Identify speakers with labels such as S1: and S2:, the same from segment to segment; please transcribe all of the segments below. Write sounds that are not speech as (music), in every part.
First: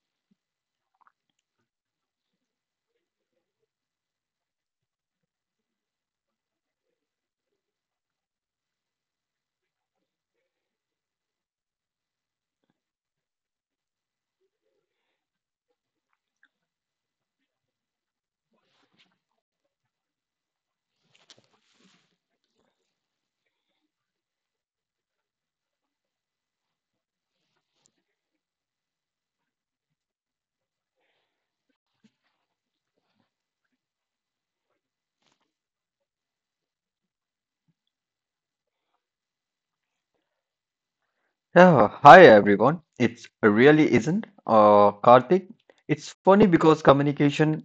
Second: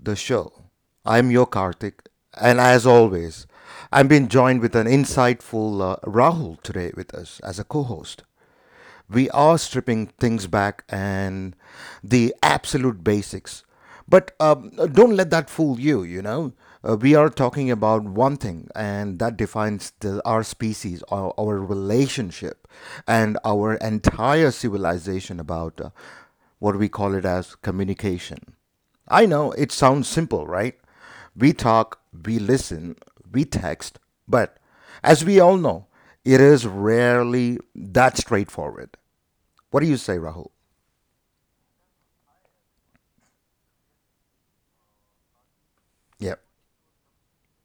S1: the show. I'm your Karthik, and as always, I'm being joined with an insightful Rahul today with us as a co host we are stripping things back and the absolute basics. But don't let that fool you, you know. We are talking about one thing, and that defines our species, our relationship, and our entire civilization about what we call it as communication. I know it sounds simple, right? We talk, we listen, we text, but as we all know, it is rarely that straightforward. What do you say, Rahul?
S2: Yeah, hi everyone. It's really isn't Karthik. It's
S1: Yep.
S2: funny because communication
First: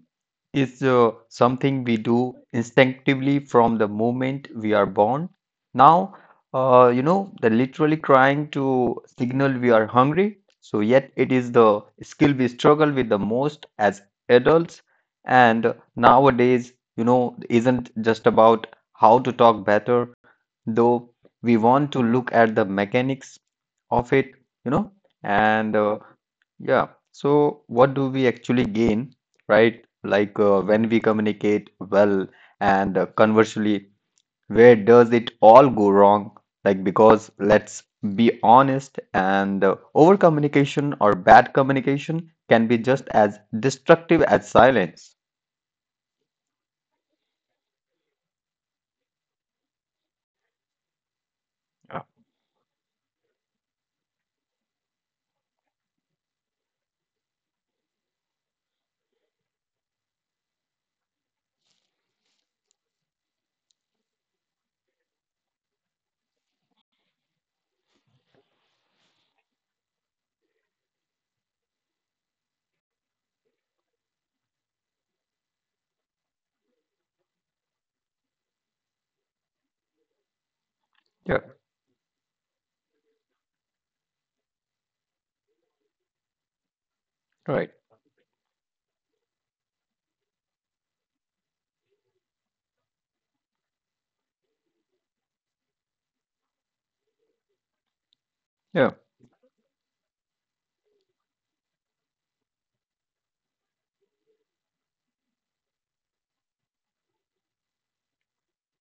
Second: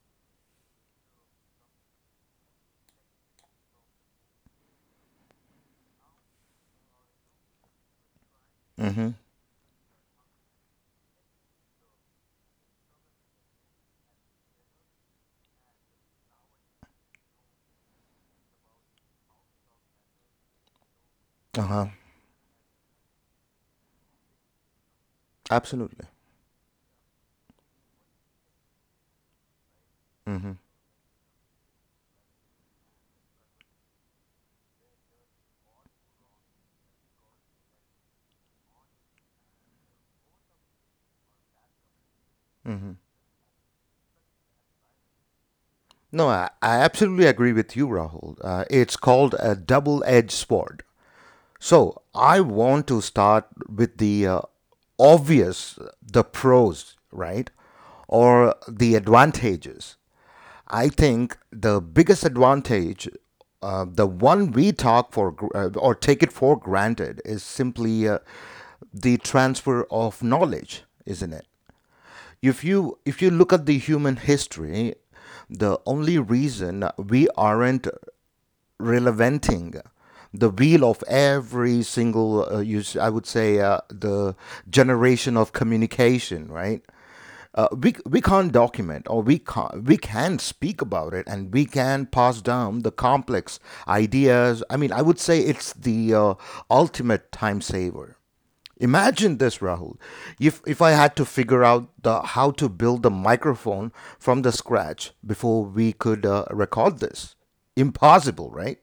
S2: is something we do instinctively from the moment we are born. Now, they're literally trying to
S1: Mm-hmm.
S2: signal we are hungry. So yet it is the skill we struggle with the most as adults. And nowadays, you know, isn't just about how to talk better though we
S1: Uh-huh.
S2: want to look at the mechanics of it, you know, and
S1: Absolutely.
S2: yeah, so what do we actually gain, right? Like
S1: Mm-hmm.
S2: when we communicate well, and conversely, where does it all go wrong? Like, because let's be honest, and over communication or bad communication can be just as destructive as silence.
S1: No, I absolutely agree with you, Rahul. It's called a double-edged sword. So I want to start with the obvious, the pros, right? Or the advantages. I think the biggest advantage, the one we talk for or take it for granted, is simply the transfer of knowledge, isn't it? If you look at the human history, the only reason we aren't relevanting the wheel of
S2: Yeah,
S1: every single, I would say, the generation of communication, right? Uh,
S2: right.
S1: we, we can't document or we can speak about it and we can pass down the complex ideas. I mean, I would say it's the ultimate time saver.
S2: Yeah.
S1: Imagine this, Rahul. If I had to figure out the how to build the microphone from the scratch before we could record this, impossible, right?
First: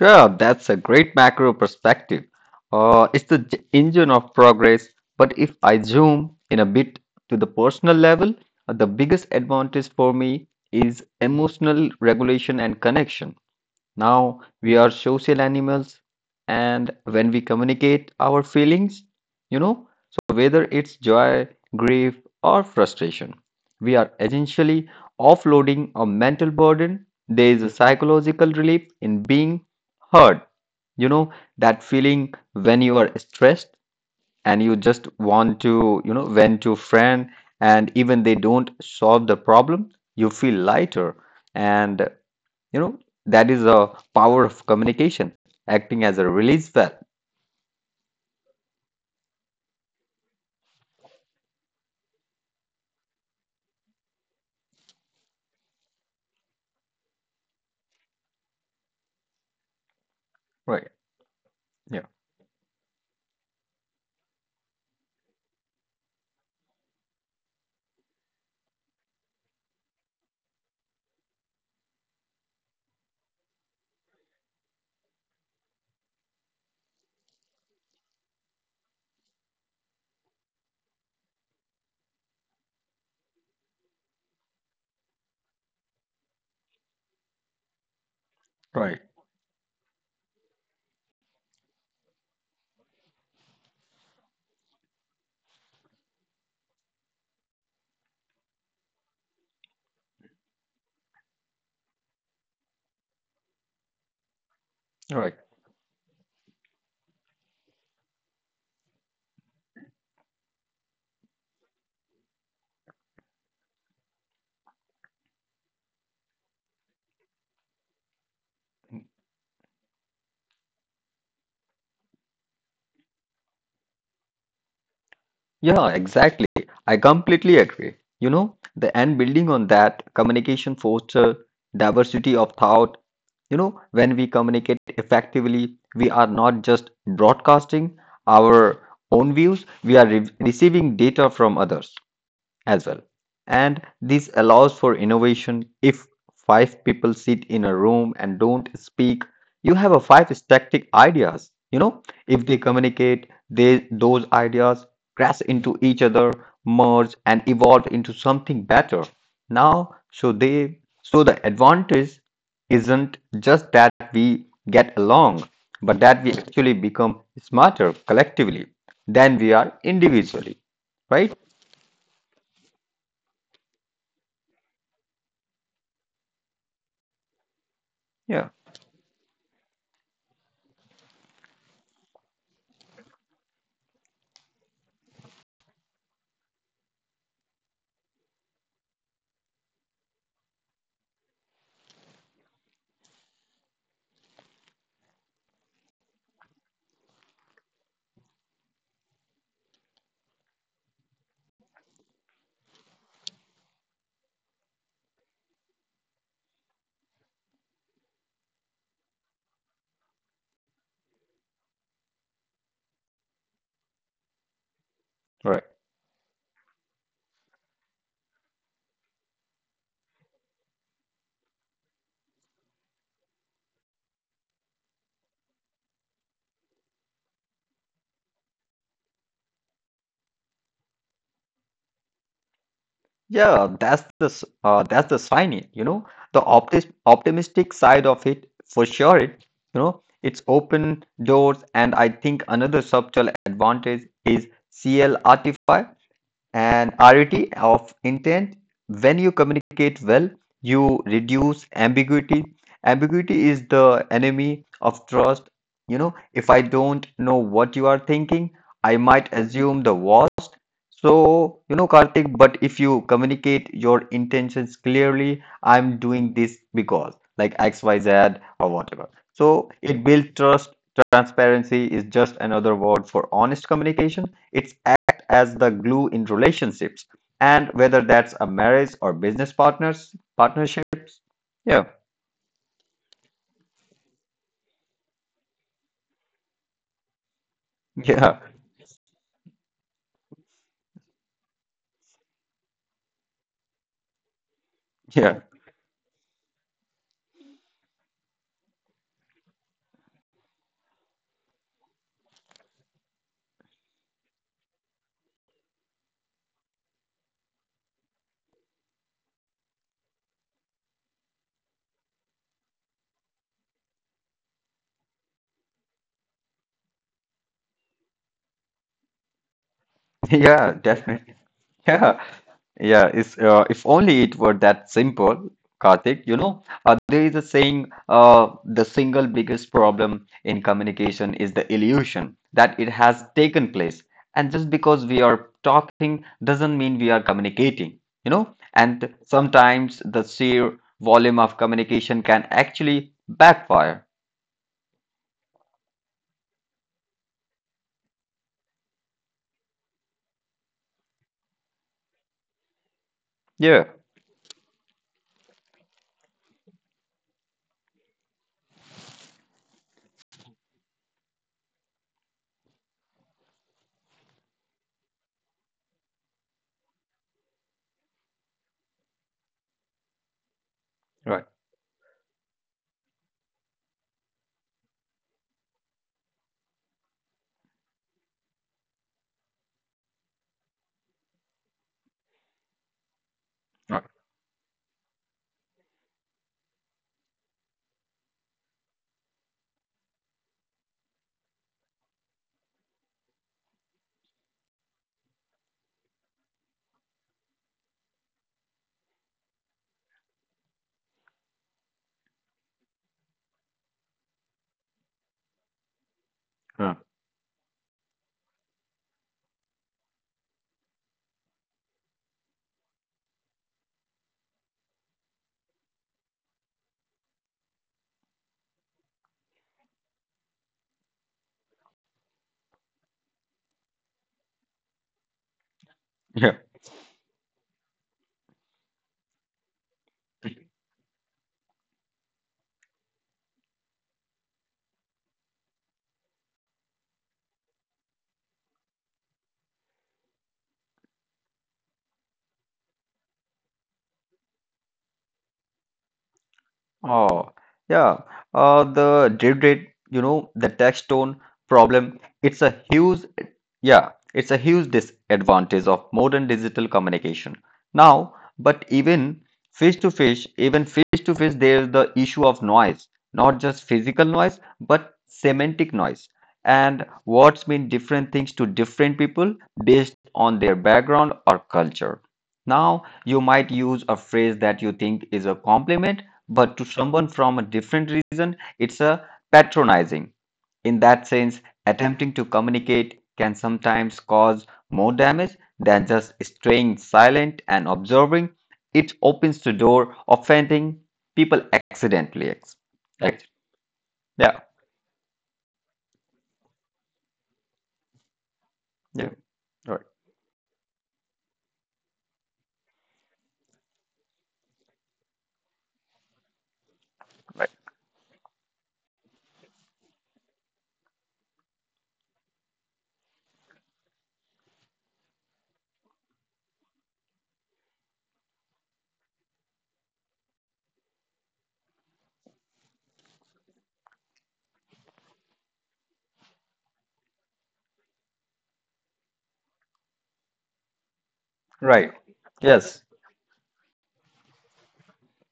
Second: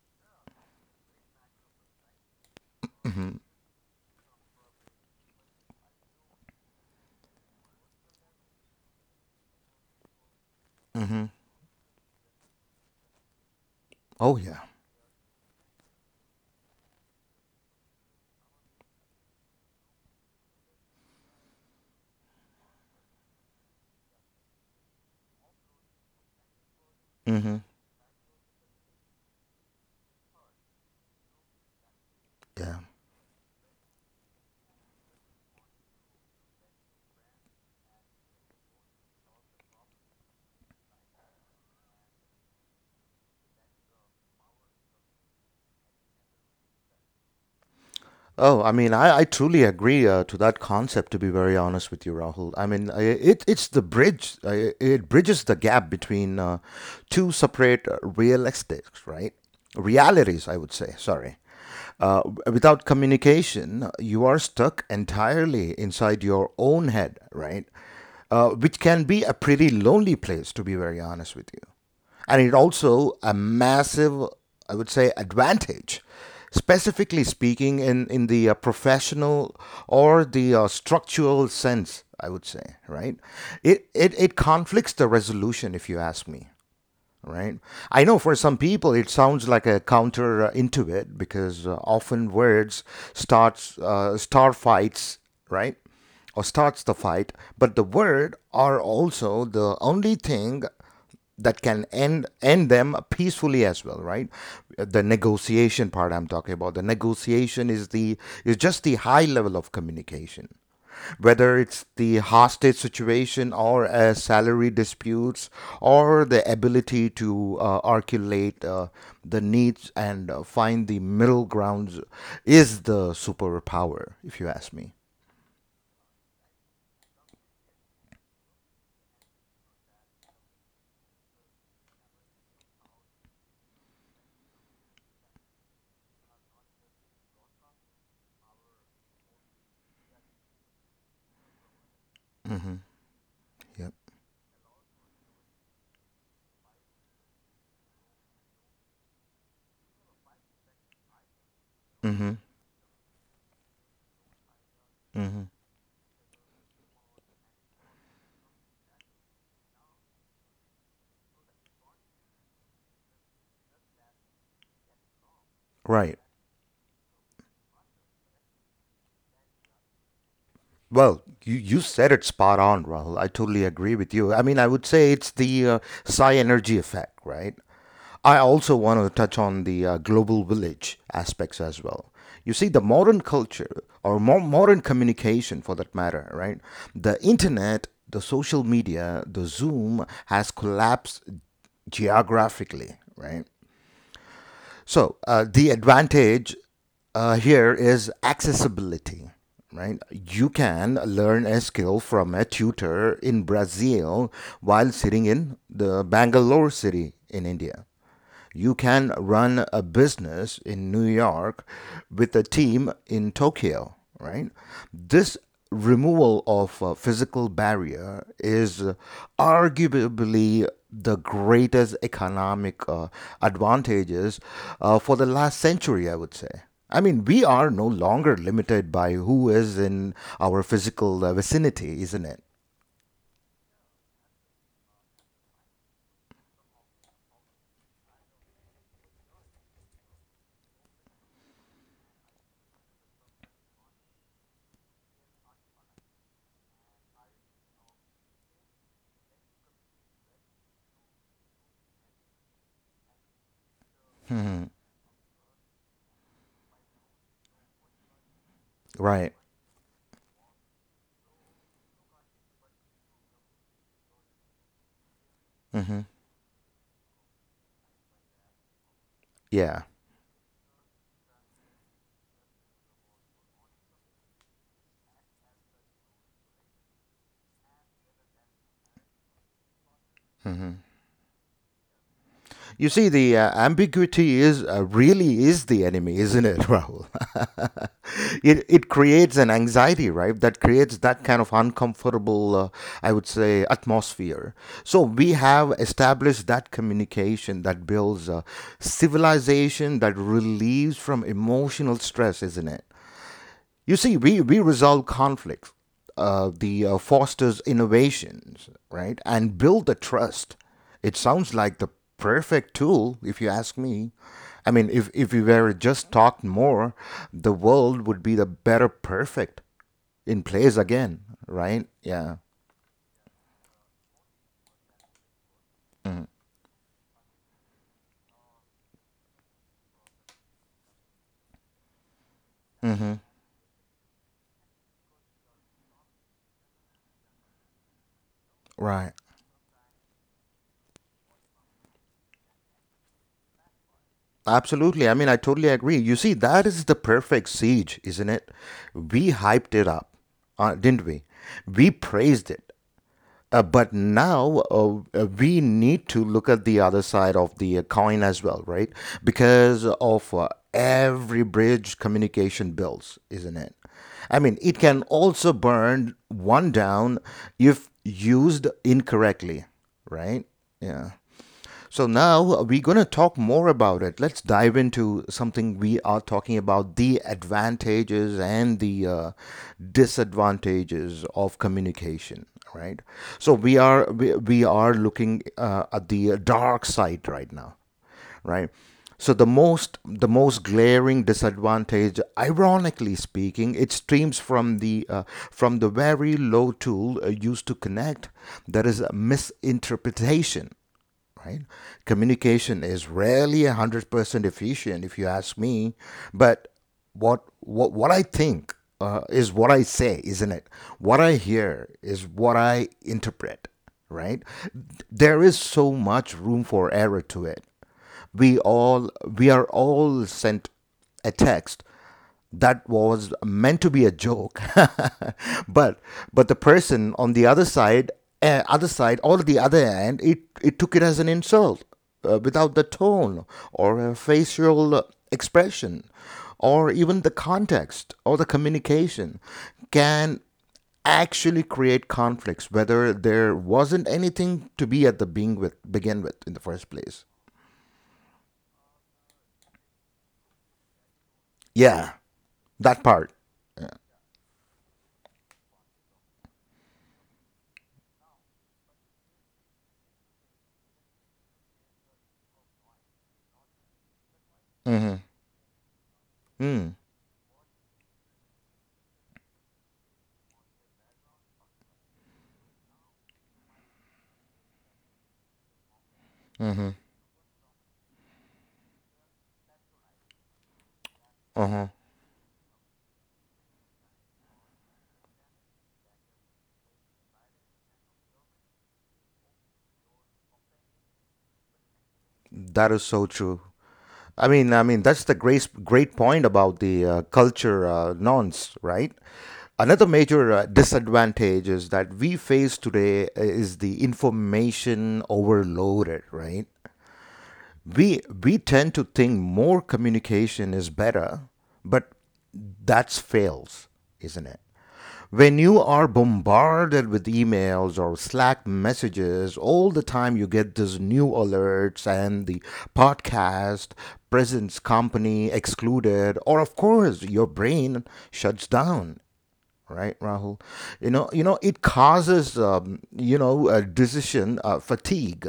S2: Yeah, that's a great macro perspective. It's the engine of progress. But if I zoom in a bit to the personal level, the biggest advantage for me is
S1: Mm-hmm.
S2: emotional regulation and connection.
S1: Oh
S2: Now
S1: yeah.
S2: we are social animals, and when we communicate our feelings, you know, so whether it's joy, grief, or frustration, we are essentially offloading a mental burden. There
S1: Mm-hmm.
S2: is a psychological relief in being heard. You know, that feeling
S1: Yeah.
S2: when you are stressed and you just want to, vent to friend, and even they don't solve the problem, you feel lighter. And you know, that is a power of communication, acting as a release valve.
S1: Oh, I mean, I truly agree to that concept, to be very honest with you, Rahul. I mean, it, it's the bridge, it bridges the gap between two separate realistics, right? Realities, I would
S2: Right.
S1: say, sorry.
S2: Yeah.
S1: Without communication, you are stuck entirely inside your own head, right? Which can be a pretty lonely place, to be very honest with you. And it also a massive, I would say, advantage, specifically speaking, in the professional or the structural sense, I would say, right? It conflicts the resolution, if you ask me right? I know for some people
S2: Right.
S1: it sounds like a counter intuit because often words start fights, right? Or starts the fight, but the word are also the only thing that can end them peacefully as well, right? The
S2: Right.
S1: negotiation part I'm talking about. The negotiation is just the high level of communication whether it's the hostage situation or salary disputes or the ability to articulate the needs and find the middle grounds is the superpower if you ask me
S2: Yeah, exactly. I completely agree. You know, the And building on that, communication fosters diversity of thought. You know, when we communicate effectively, we are not just broadcasting our own views, we are re receiving data from others as well. And
S1: yeah
S2: this allows for innovation. If five people sit in a room and don't speak, you have a five static ideas. You know,
S1: mhm
S2: if they communicate, they those ideas
S1: mm
S2: crash
S1: mhm
S2: into each other, merge and evolve into something better. Now, so the advantage isn't just that we get along, but
S1: right
S2: that we actually become smarter collectively than we are individually,
S1: Well,
S2: right?
S1: you said it spot on, Rahul. I totally agree with you. I mean, I would say it's the psi energy effect, right? I
S2: Yeah,
S1: also want to touch on the global village aspects as well. You see, the modern culture or more modern communication, for that matter, right? The internet, the social media, the Zoom has collapsed geographically, right? The advantage here is accessibility, right? You can learn a skill from a tutor in Brazil while sitting in the Bangalore city in India. You can run a business in New York with a team in Tokyo, right? This
S2: right.
S1: removal of physical barrier is arguably the greatest economic advantages for the last century, I would say. I mean, we are no longer limited by who is in our physical vicinity, isn't it?
S2: Yeah, that's the that's the sign, it, you know, the optis optimistic side of it for sure. It, you know, it's open doors, and I think another subtle advantage is CL Artify and rarity of intent when you communicate well, you reduce ambiguity. Ambiguity is the enemy of trust. You know, if I don't know what you are thinking, I
S1: Right.
S2: might assume the worst. So you know, Karthik, but if you communicate your intentions clearly,
S1: hmm
S2: I'm doing this because like xyz or whatever, so
S1: Yeah.
S2: it builds trust. Transparency is just another word for honest communication. It's Act as the glue in relationships, and whether that's a marriage or business partnerships. Yeah.
S1: You see, the ambiguity is really is the enemy, isn't it, Rahul? (laughs)
S2: Yeah.
S1: it creates an anxiety, right? That creates that kind of uncomfortable, I would say, atmosphere. So we
S2: Yeah.
S1: have established that communication that builds civilization that relieves from emotional stress, isn't it? You see, we resolve conflicts, the fosters innovations, right, and build the trust. It sounds like the perfect tool, if you ask me. I mean, if we were just talked more, the world would be the better perfect in
S2: (laughs) Yeah,
S1: place again,
S2: definitely.
S1: right?
S2: Yeah.
S1: Yeah,
S2: Yeah, it's, if only it were that simple, Karthik. You know, there is a saying, the single biggest problem in communication is the illusion that it has taken place. And just because we are talking doesn't mean we are communicating, you know? And
S1: right.
S2: sometimes the sheer volume of communication can actually backfire.
S1: Absolutely. I mean, I totally agree. You see, that is the perfect siege, isn't it? We hyped it up, didn't we? We praised it Uh,
S2: Yeah,
S1: but now we need to look at the other side of the coin as well, right? Because of every bridge communication builds, isn't it? I mean, it can also burn one down if used incorrectly, right? Yeah.
S2: right,
S1: So now we're going to talk more about it. Let's dive into something we are talking about the advantages and the disadvantages of communication, right? So we are looking at the dark side right now, right? So the most glaring disadvantage, ironically speaking, it streams from the very low tool used to connect. That is a misinterpretation right? Communication is rarely 100% efficient, if you ask me. But
S2: right.
S1: what I think is what I say, isn't it? What I hear is what I interpret, right? There is so much room for error to it. We are all sent a text that was meant to be a joke (laughs) but but
S2: Yeah.
S1: the person on the other side or the other end it it took it as an insult without the tone or a facial expression or even the context or the communication can actually create conflicts whether there wasn't anything to be at the being with begin with in the first place
S2: Oh, yeah. The drip rate, you know, the tax tone
S1: yeah
S2: problem, it's a
S1: that
S2: huge,
S1: part
S2: yeah, it's a huge disadvantage of modern digital communication. Now, but even even face to face, there's the issue of noise, not just physical noise, but
S1: mm-hmm.
S2: semantic noise.
S1: mm.
S2: And words mean different things to different people based on their background or culture. Now, you might use a phrase that you think is a compliment, but to someone from a different reason, it's a patronizing. In that sense,
S1: Uh-huh.
S2: attempting to communicate can sometimes cause more damage than just staying silent and observing. It opens the door offending people accidentally.
S1: That is so
S2: Right?
S1: true. I
S2: Yeah.
S1: mean, I mean that's the great point about the culture norms, right?
S2: Yeah. Right.
S1: Another major disadvantage is that we face today is the information overloaded, right?
S2: Right.
S1: we tend to think more communication is better but that's fails isn't it when you are bombarded with emails or slack messages all the time you get these new alerts and the podcast presence company excluded or of course your brain shuts down right rahul you know it
S2: Right.
S1: causes
S2: Yes.
S1: you know a decision fatigue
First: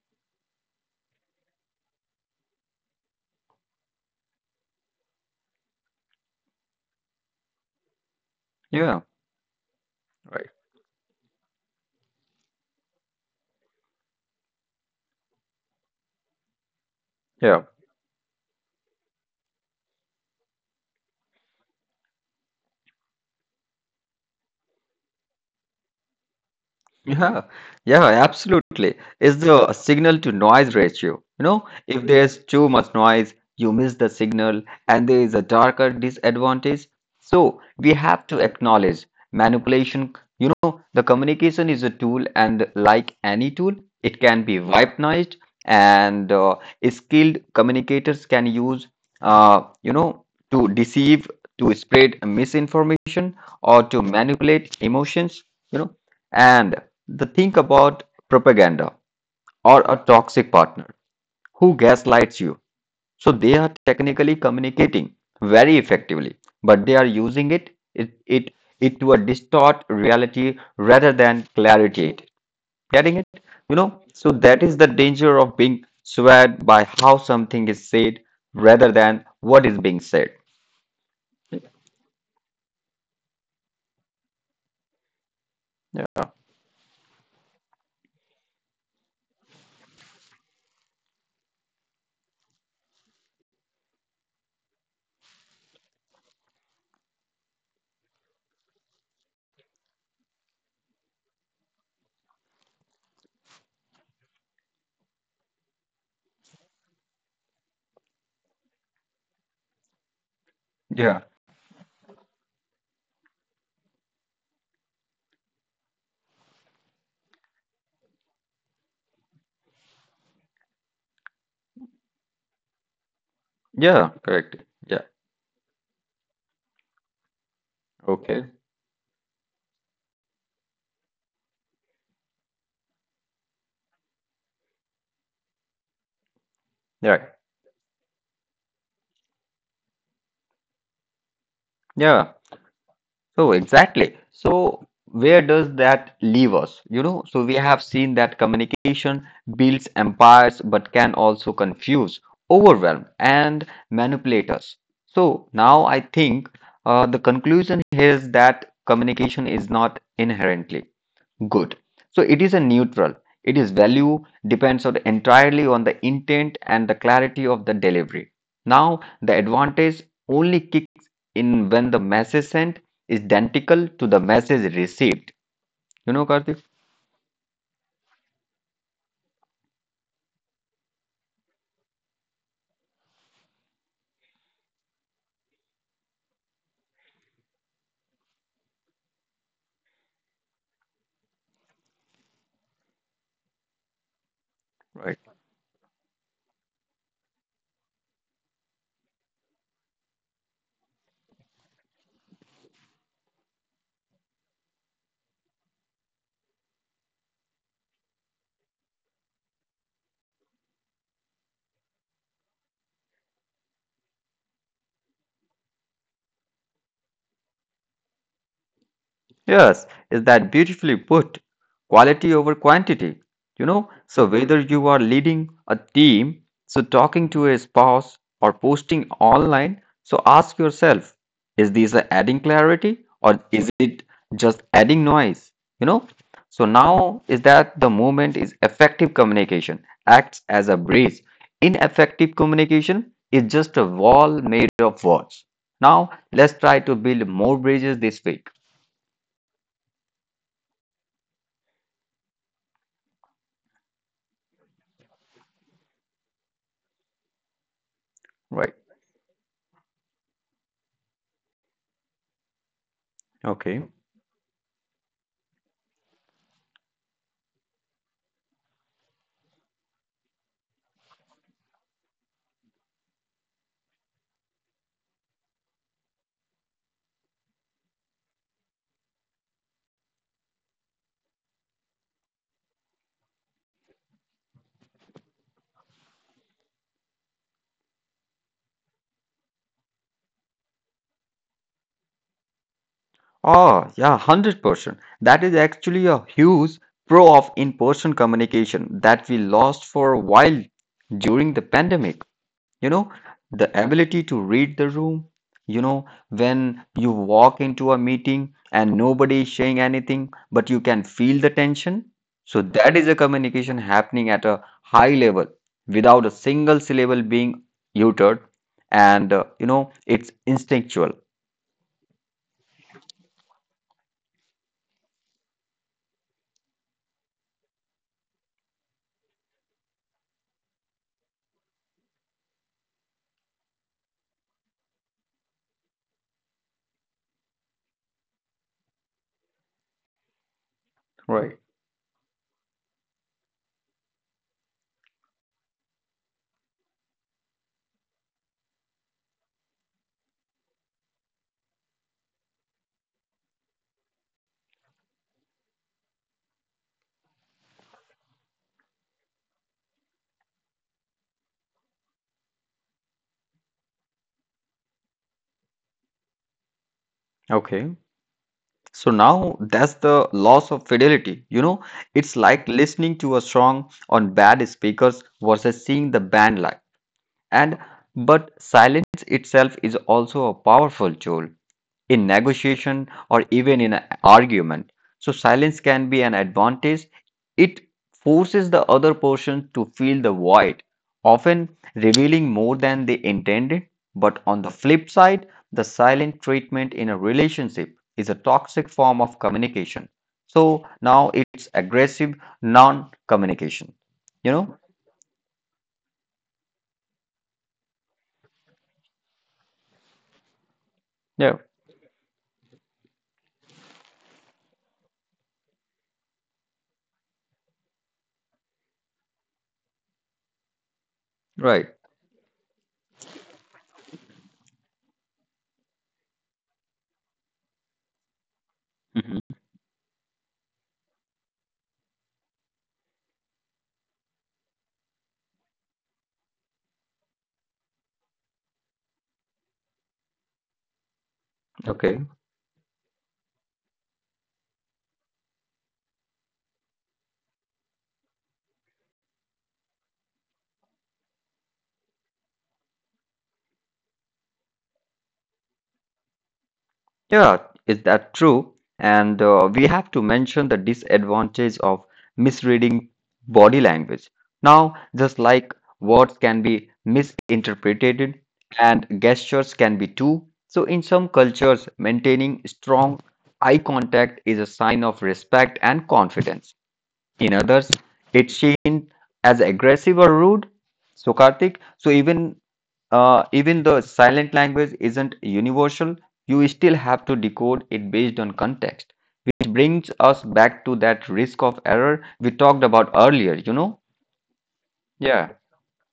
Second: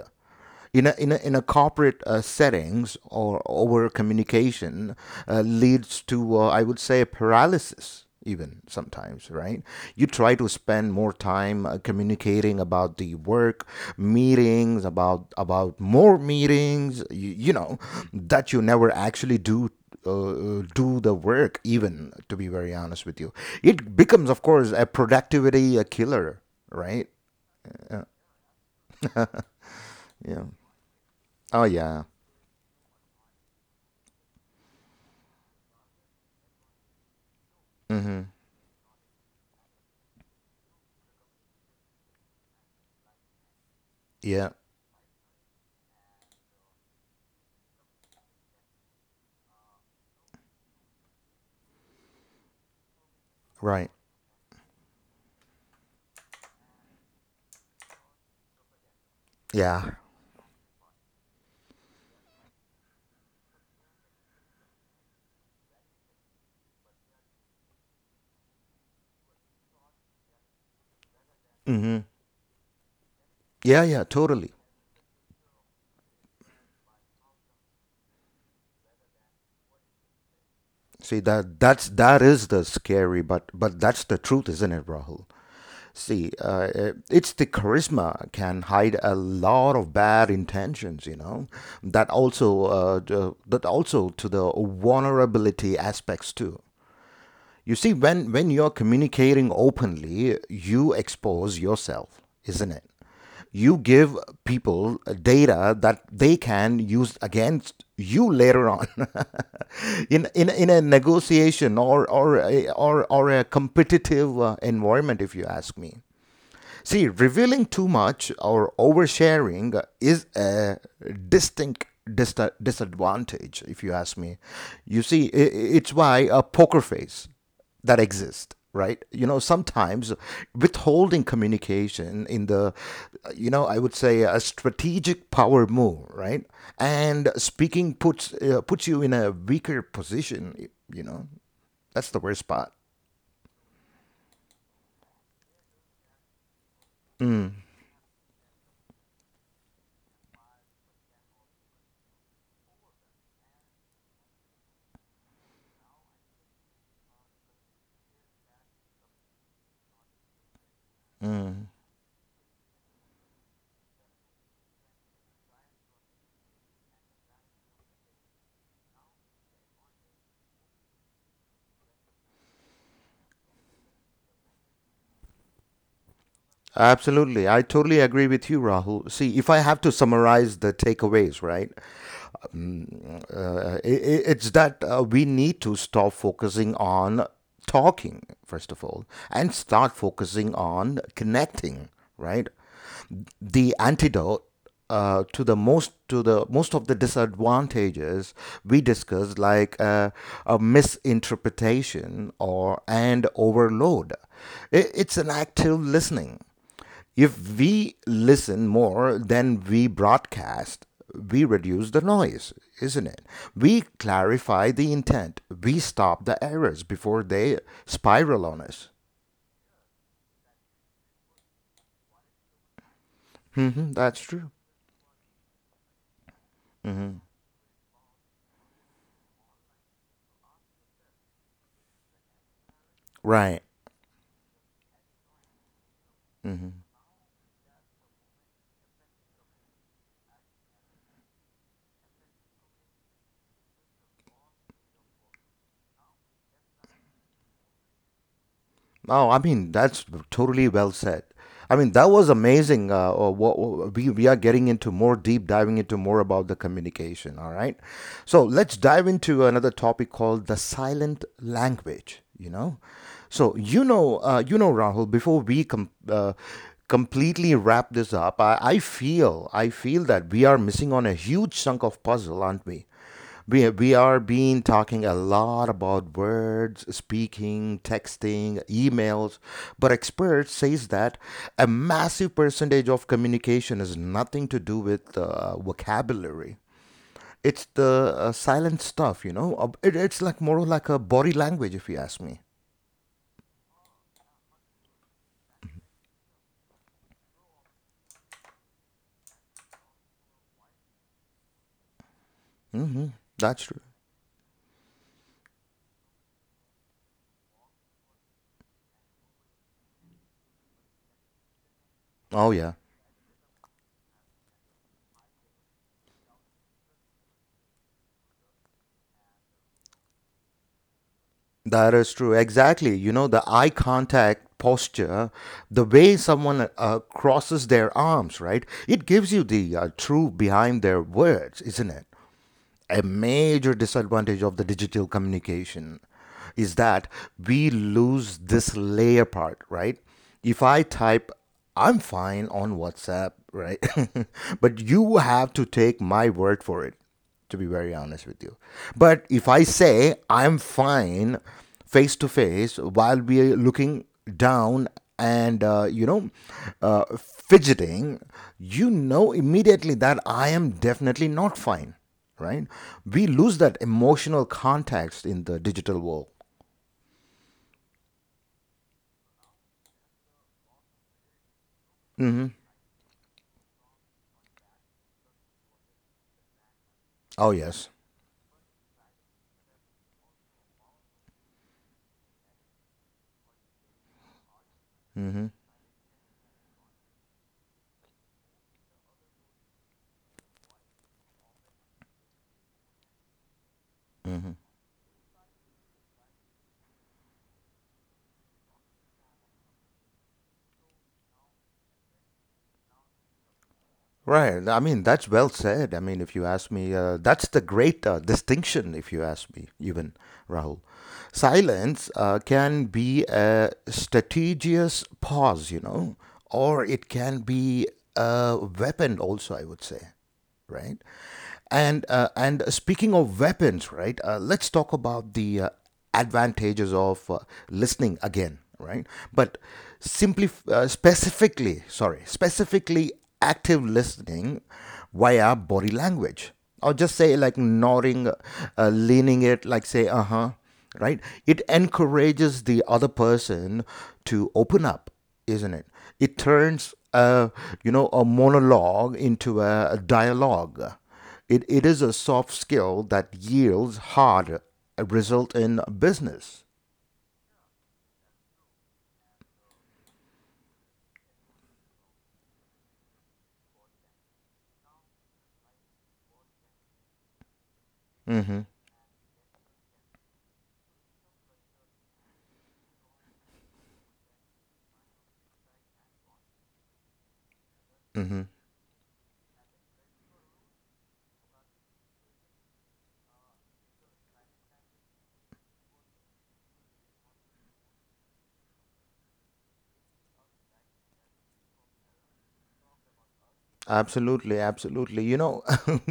S1: in a corporate settings or over communication leads to I would say paralysis even
S2: Yeah.
S1: sometimes right you try to
S2: Right.
S1: spend more time communicating about the work meetings about more meetings you
S2: Yeah.
S1: know that you never actually do uh, do the work even to be very honest with you it becomes of course a productivity a killer right
S2: Yeah, yeah, absolutely. It's the signal to
S1: yeah
S2: noise ratio. You
S1: oh
S2: know, if
S1: yeah
S2: there's too much noise, you miss the signal, and there is a darker disadvantage. So we have
S1: hmm
S2: to acknowledge manipulation. You know, the communication is a tool, and like any tool, it can
S1: yeah
S2: be weaponized, and skilled communicators can use, uh, you know, to deceive, to spread misinformation, or
S1: right
S2: to manipulate emotions. You know, and the Think about propaganda or
S1: yeah
S2: a toxic partner who gaslights you. So they are technically communicating very effectively, but they are using it to a distort reality rather than
S1: hmm
S2: clarity it. Getting it? You
S1: yeah
S2: know?
S1: yeah
S2: So
S1: totally
S2: that is the danger of being swayed by how something is said rather than what is being said.
S1: see that that is the scary but that's the truth isn't it rahul
S2: Yeah.
S1: see it's the charisma can hide a lot of bad intentions you know that also that also to the vulnerability aspects too You see, when you're communicating openly, you expose yourself, isn't it? You give people data that they can use against you later on. (laughs) In a
S2: Yeah.
S1: negotiation or a competitive environment, if you ask me. See, revealing too much or oversharing is a distinct dis- disadvantage, if you
S2: Yeah,
S1: ask me.
S2: correct.
S1: You
S2: Yeah.
S1: see, it's why a poker face that
S2: Okay.
S1: exists, right? You know, sometimes withholding communication in the, you know, I would say a strategic power move, right?
S2: Right.
S1: And speaking puts you in a weaker position. You know, that's the
S2: Yeah.
S1: worst part.
S2: So exactly. So where does that leave us? You know, so we
S1: Mm.
S2: have seen that communication builds empires but can also confuse, overwhelm, and manipulate us. So now I think the conclusion here is that communication is not inherently good. So it is a neutral. It is value depends on entirely on the intent and the clarity of the delivery. Now, the advantage only kicks in when the message sent is identical to the message received. You know, Karthik?
S1: Absolutely. I totally agree with you, Rahul. See, if I have to summarize the takeaways, right, it's that we need to stop focusing on talking, first of all, and start focusing on connecting, right? the antidote
S2: Right.
S1: to the most of the disadvantages we discussed, like a misinterpretation or and overload. It's an active listening. If we listen more than we broadcast, we reduce the noise, isn't it? We clarify the intent. We stop the errors before they spiral on us.
S2: Yes, is that beautifully put? Quality over quantity. You know,
S1: Hmm that's
S2: so
S1: true.
S2: whether you are leading a team, so talking to a spouse or posting online, so ask yourself, is this adding clarity or
S1: Right.
S2: is it just adding noise? You know, so now is that the moment? Is effective communication acts as a bridge. Ineffective communication is just a wall made of words. Now let's try to build more bridges this week,
S1: Oh, I mean, that's totally well said. I mean, that was amazing. We are getting into more deep diving into more about the communication. All right. So
S2: right?
S1: let's dive into another topic called the silent language, you know? So,
S2: Okay.
S1: you know, Rahul, before we completely wrap this up, I feel that we are missing on a huge chunk of puzzle, aren't we? We are being talking a lot about words, speaking, texting, emails, but experts says that a massive percentage of communication has nothing to do with vocabulary. It's the silent stuff, you know. It's like more like a body language, if you ask me.
S2: Oh, yeah, 100%. That is actually a huge pro of in-person communication that we lost for a while during the pandemic. You
S1: Hmm
S2: know,
S1: That's
S2: the
S1: true.
S2: ability to read the room, you know, when you walk into a meeting and nobody is saying anything, but you can feel the tension.
S1: Oh
S2: So
S1: yeah.
S2: that is a communication happening at a high level without a single syllable being uttered, and you know, it's instinctual.
S1: That is true. Exactly. You know, the eye contact posture, the way someone crosses their arms, right? It gives you the truth behind their words, isn't it? A major disadvantage of the digital communication is that we lose this layer part, right? If I type,
S2: Right.
S1: I'm fine on WhatsApp, right? (laughs) But you have to take my word for it, to be very honest with you. But if I say, I'm fine face to face while we are looking down and fidgeting, you know immediately that I am definitely not fine, right? We lose that emotional context in the digital world.
S2: Okay. So now that's the loss of fidelity. You know, it's
S1: Hmm.
S2: like listening to a song on bad speakers versus seeing the band live.
S1: Oh,
S2: And
S1: yes.
S2: but silence itself is also a powerful tool in negotiation or even in an argument. So, silence can be an advantage. It forces the other person to fill the void, often revealing more than they intended. But on the flip side, the silent treatment in a relationship is a toxic form of communication. So now it's aggressive non communication. You
S1: Right.
S2: know?
S1: I mean, that's well said. I mean, if you ask me, that's the great distinction, if you ask me, even, Rahul.
S2: Yeah.
S1: Silence can be a strategious pause, you know, or it can be a weapon also, I would say. Right?
S2: Right.
S1: And speaking of weapons, right? Let's talk about the advantages of listening again, right?
S2: Mhm.
S1: But simply, specifically active listening via body language, or just say like nodding, leaning it, like say, uh huh, right? It
S2: Okay.
S1: encourages the other person to open up, isn't it? It turns a a monologue into a dialogue. It is a soft skill that yields hard result in business.
S2: Yeah, is that true? And we have to mention the disadvantage of misreading body language. Now, just like words can be misinterpreted and gestures can be too. So, in some cultures, maintaining strong eye contact is a sign of respect and confidence. In others, it's seen as aggressive or rude. So, Karthik, so even even though silent language isn't universal, you still have to decode it based on context, which brings us back to that risk of error we talked about earlier, you know?
S1: Absolutely, absolutely. You
S2: Yeah,
S1: know, (laughs)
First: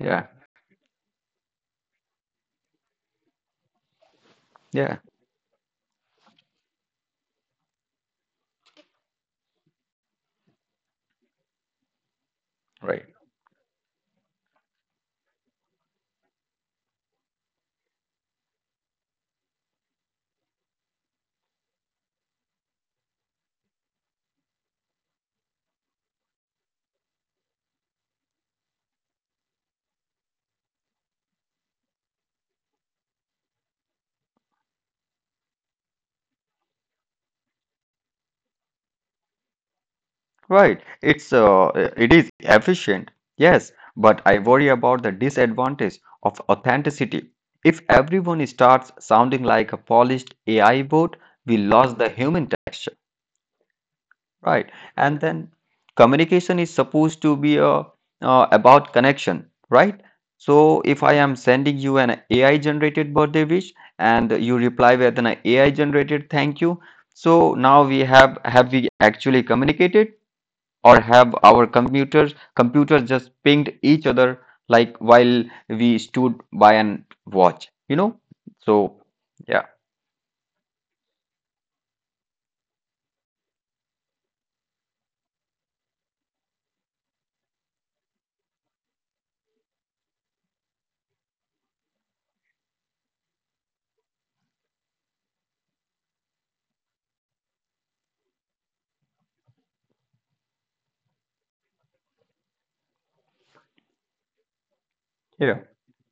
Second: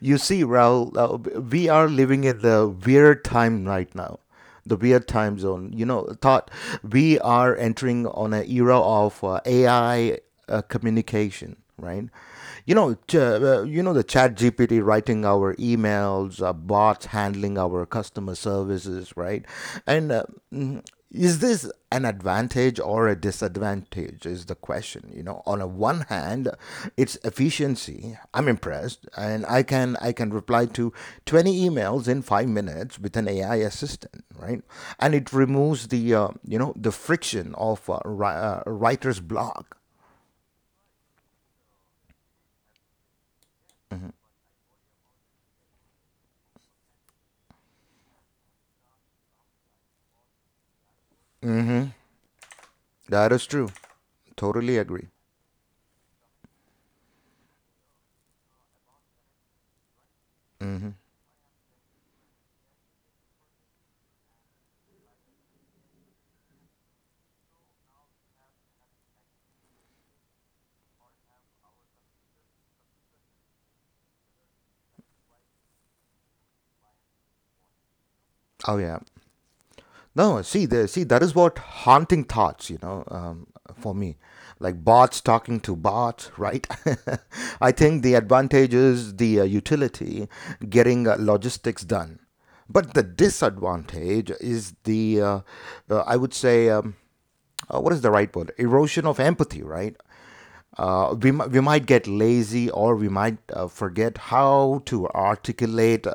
S1: you see, Raul, we are living in the weird time right now, the
S2: yeah.
S1: weird time zone. You know, thought we are entering on an era of AI communication, right? You know,
S2: Right.
S1: you know the Chat GPT writing our emails, bots handling our customer services, right? And is this an advantage or a disadvantage is the question? You know, on a one hand it's efficiency. I'm impressed, and I can reply to 20 emails in 5 minutes with an AI assistant, right? And it removes the the friction of writer's block.
S2: Right. It's it is efficient, yes, but I worry about the disadvantage of authenticity. If everyone starts sounding like a polished AI bot, we lost the human texture.
S1: That is true.
S2: Right.
S1: Totally agree.
S2: And then communication is supposed to be about connection, right? So if I am sending you an AI generated birthday wish and you reply with an AI generated thank you, so now we have we actually communicated or have our computers just pinged each other like while we stood by and watch, you know?
S1: Oh yeah.
S2: So yeah,
S1: No, see, that is what haunting thoughts, you know, for me, like bots talking to bots, right? (laughs) I think the advantage is the utility, getting logistics done, but the disadvantage is the, I would say, what is the right word? Erosion of empathy, right? We might get lazy, or we might forget how to articulate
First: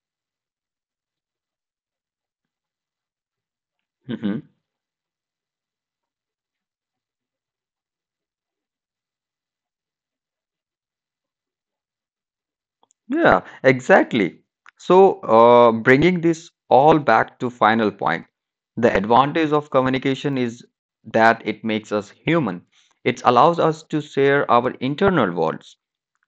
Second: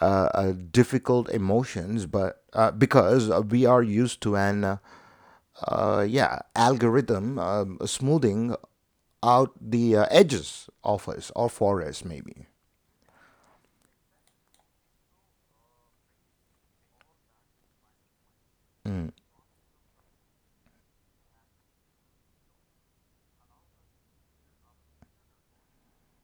S1: uh, difficult emotions, but because we are used to
S2: yeah.
S1: an yeah algorithm smoothing out the edges of us or for us maybe.
S2: Yeah, exactly. So, bringing this all back to final point, the advantage of communication is that it makes us human. It allows us to share our internal worlds.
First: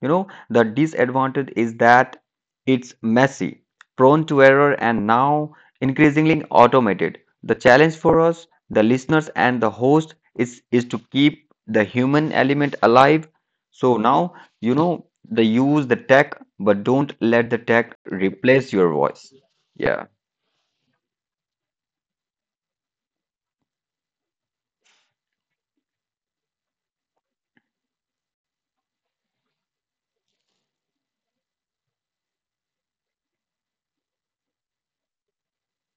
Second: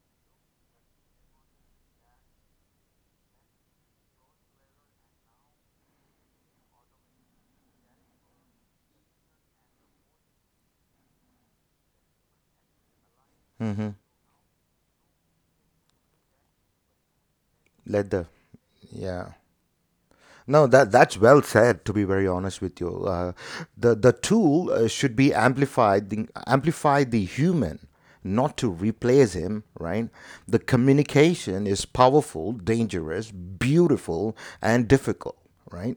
S2: You know, the disadvantage is that it's messy, prone to error, and now increasingly automated. The challenge for us, the listeners, and the host is to keep the human element alive. So now, you know, they use the tech, but don't let the tech
S1: Let the
S2: replace your voice.
S1: yeah.
S2: Yeah.
S1: No, That that's well said. To be very honest with you, the tool should be amplified, the, amplify the human, not to replace him. Right? The communication is powerful, dangerous, beautiful, and difficult. Right?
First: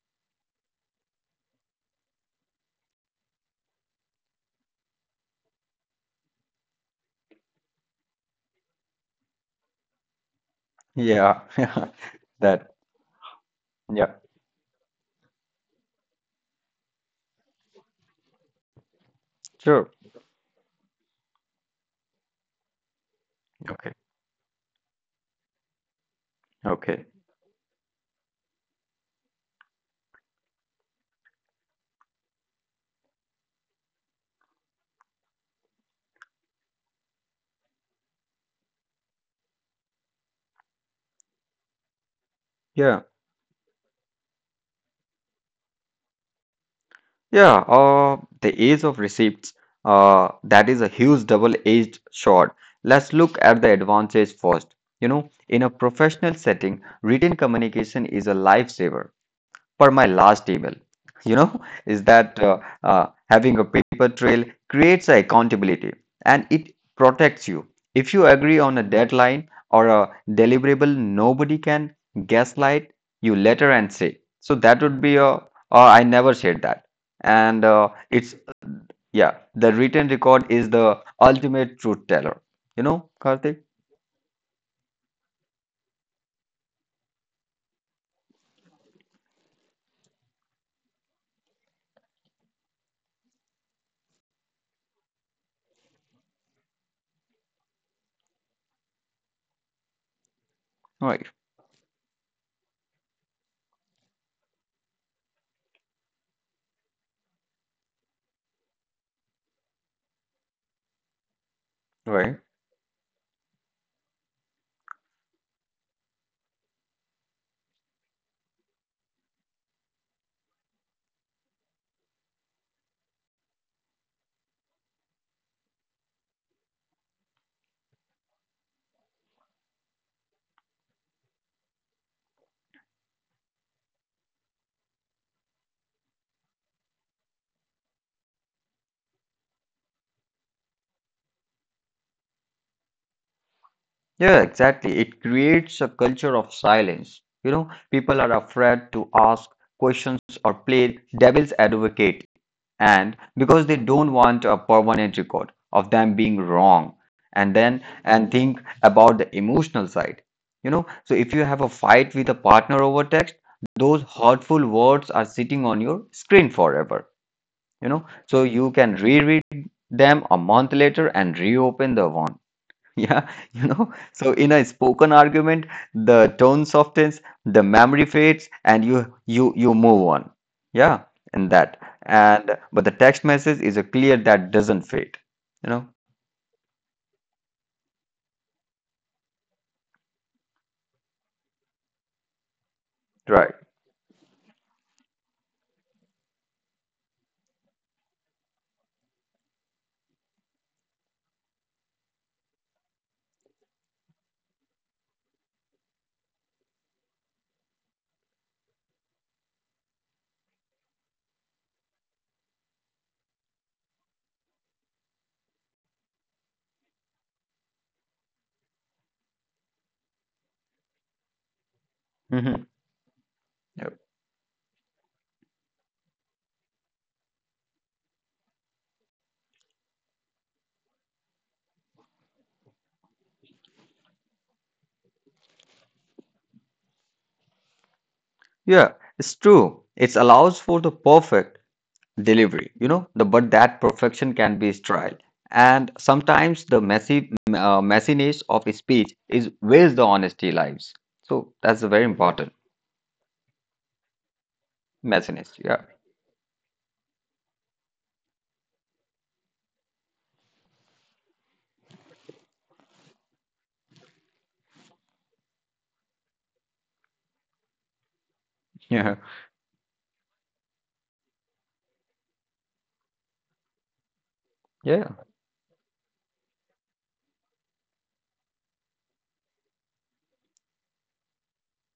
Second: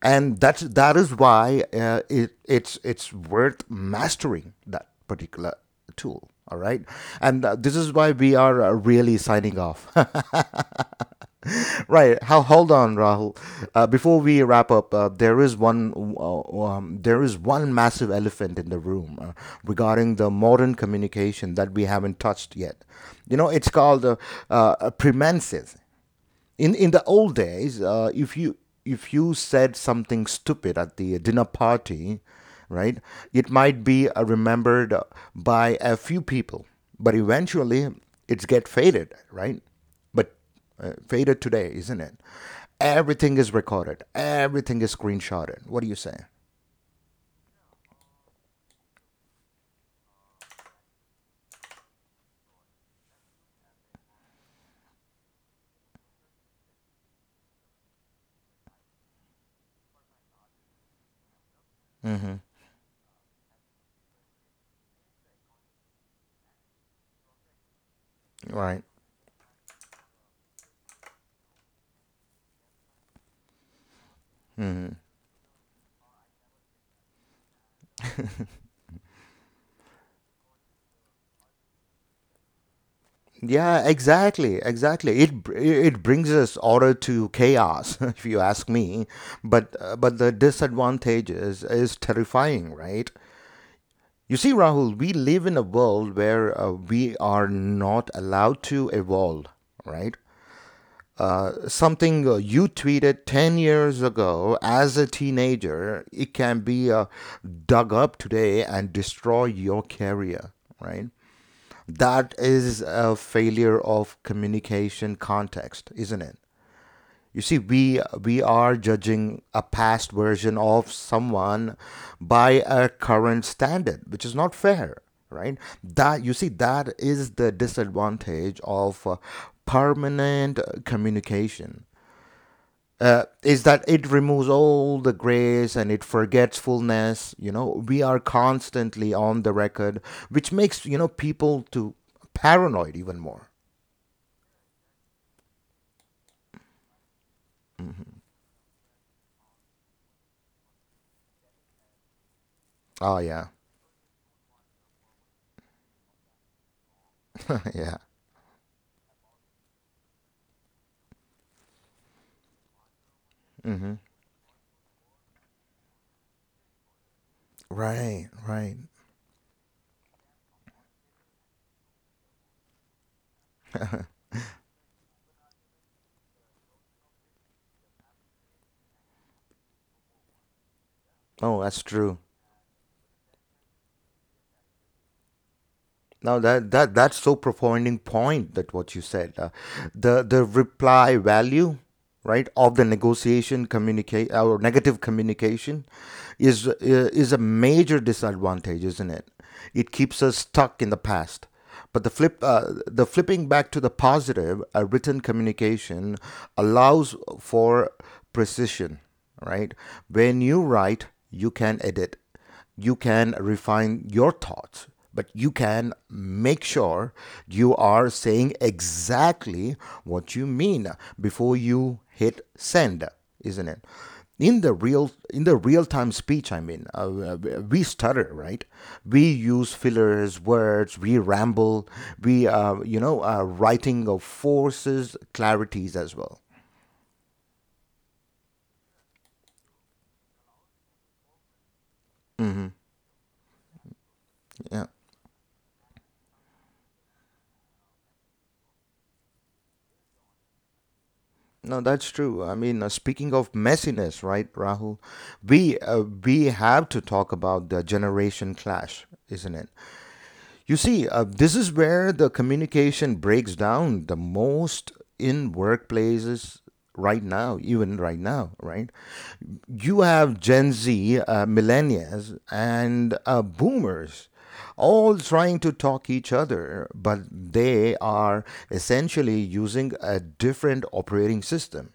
S1: And that is why it, it's worth mastering that particular tool. All right, and this is why we are really signing off,
S2: Yeah. (laughs)
S1: right. How, hold
S2: That.
S1: on, Rahul.
S2: Yeah.
S1: Before we wrap up, there is one massive elephant in the room
S2: Sure.
S1: regarding the modern communication that we haven't touched yet. You know, it's
S2: Okay.
S1: called premenses. In the
S2: Okay.
S1: old days, if you said something stupid at the dinner party, right, it might be remembered by a few people, but eventually it's get faded, right? But faded today, isn't it?
S2: Yeah.
S1: Everything is recorded. Everything is screenshotted. What do you say?
S2: Yeah, the age of receipts, that is a huge double-edged sword. Let's look at the advantage first. You know, in a professional setting, written communication is a lifesaver for my last email, you know, (laughs) is that having a paper trail creates a accountability and it protects you. If you agree
S1: Right.
S2: on a deadline or a deliverable, nobody can gaslight you later and say, so that would be a, oh, I never said that. And it's, yeah, the written record is the ultimate truth teller. You know, Karthik?
S1: Yeah, exactly, exactly. It brings us order to chaos, (laughs) if you ask me. But the disadvantage is terrifying, right? You see, Rahul, we live in a world where we are not allowed to evolve, right?
S2: Right,
S1: Something you tweeted 10 years ago as a teenager, it can be dug up today and destroy your career, right? That
S2: right.
S1: is a failure of communication context, isn't it? You see, we are judging a past version of someone by a current standard, which is not fair, right? that you see That is the disadvantage of permanent communication, is that it removes all the grace and it forgetfulness. You know, we are constantly on the record, which makes, you know, people to paranoid even more.
S2: Yeah, exactly. It creates a culture of silence. You know, people are afraid to ask questions or play devil's advocate,
S1: Oh
S2: and
S1: yeah,
S2: because they don't want a permanent record of them being wrong, and
S1: (laughs)
S2: then
S1: yeah.
S2: and think about the emotional side. So if you have a fight with a partner over text, those hurtful words are sitting on your screen forever. You know,
S1: Right,
S2: so
S1: right.
S2: you can reread them a month later and reopen the one. Yeah, (laughs) so in a spoken argument, the tone softens, the memory fades, and you move on. Yeah, and
S1: Oh, that's
S2: that.
S1: true.
S2: And but the text message is a clear that doesn't fade. You know,
S1: Now that's so profounding point that what you said, the reply value, right, of the
S2: right?
S1: negotiation communicate or negative communication, is a major disadvantage, isn't it? It keeps us stuck in the past. But the flipping back to the positive, written communication allows for precision, right? When you write, you can edit, you can refine your thoughts, but you can make sure you are saying exactly what you mean before you hit
S2: Mm-hmm.
S1: send, isn't it?
S2: Yeah,
S1: In the real time speech, I mean, we stutter, right? We use fillers, words, we ramble, we writing of forces, clarities as well.
S2: yeah, it's true. It allows for the perfect delivery. You know, the but that perfection can be
S1: Yeah.
S2: trial, and sometimes the messy messiness of a speech is where's the honesty lies. So that's
S1: No,
S2: very
S1: that's true.
S2: important.
S1: I mean, speaking of messiness, right, Rahul?
S2: Messiness.
S1: We have to talk about the generation clash, isn't it? You see, this is where the communication breaks down the most in workplaces right now, even right now, right?
S2: Yeah. (laughs)
S1: You have Gen Z, millennials, and boomers all
S2: Yeah.
S1: trying to talk each other, but they are essentially using a different operating system,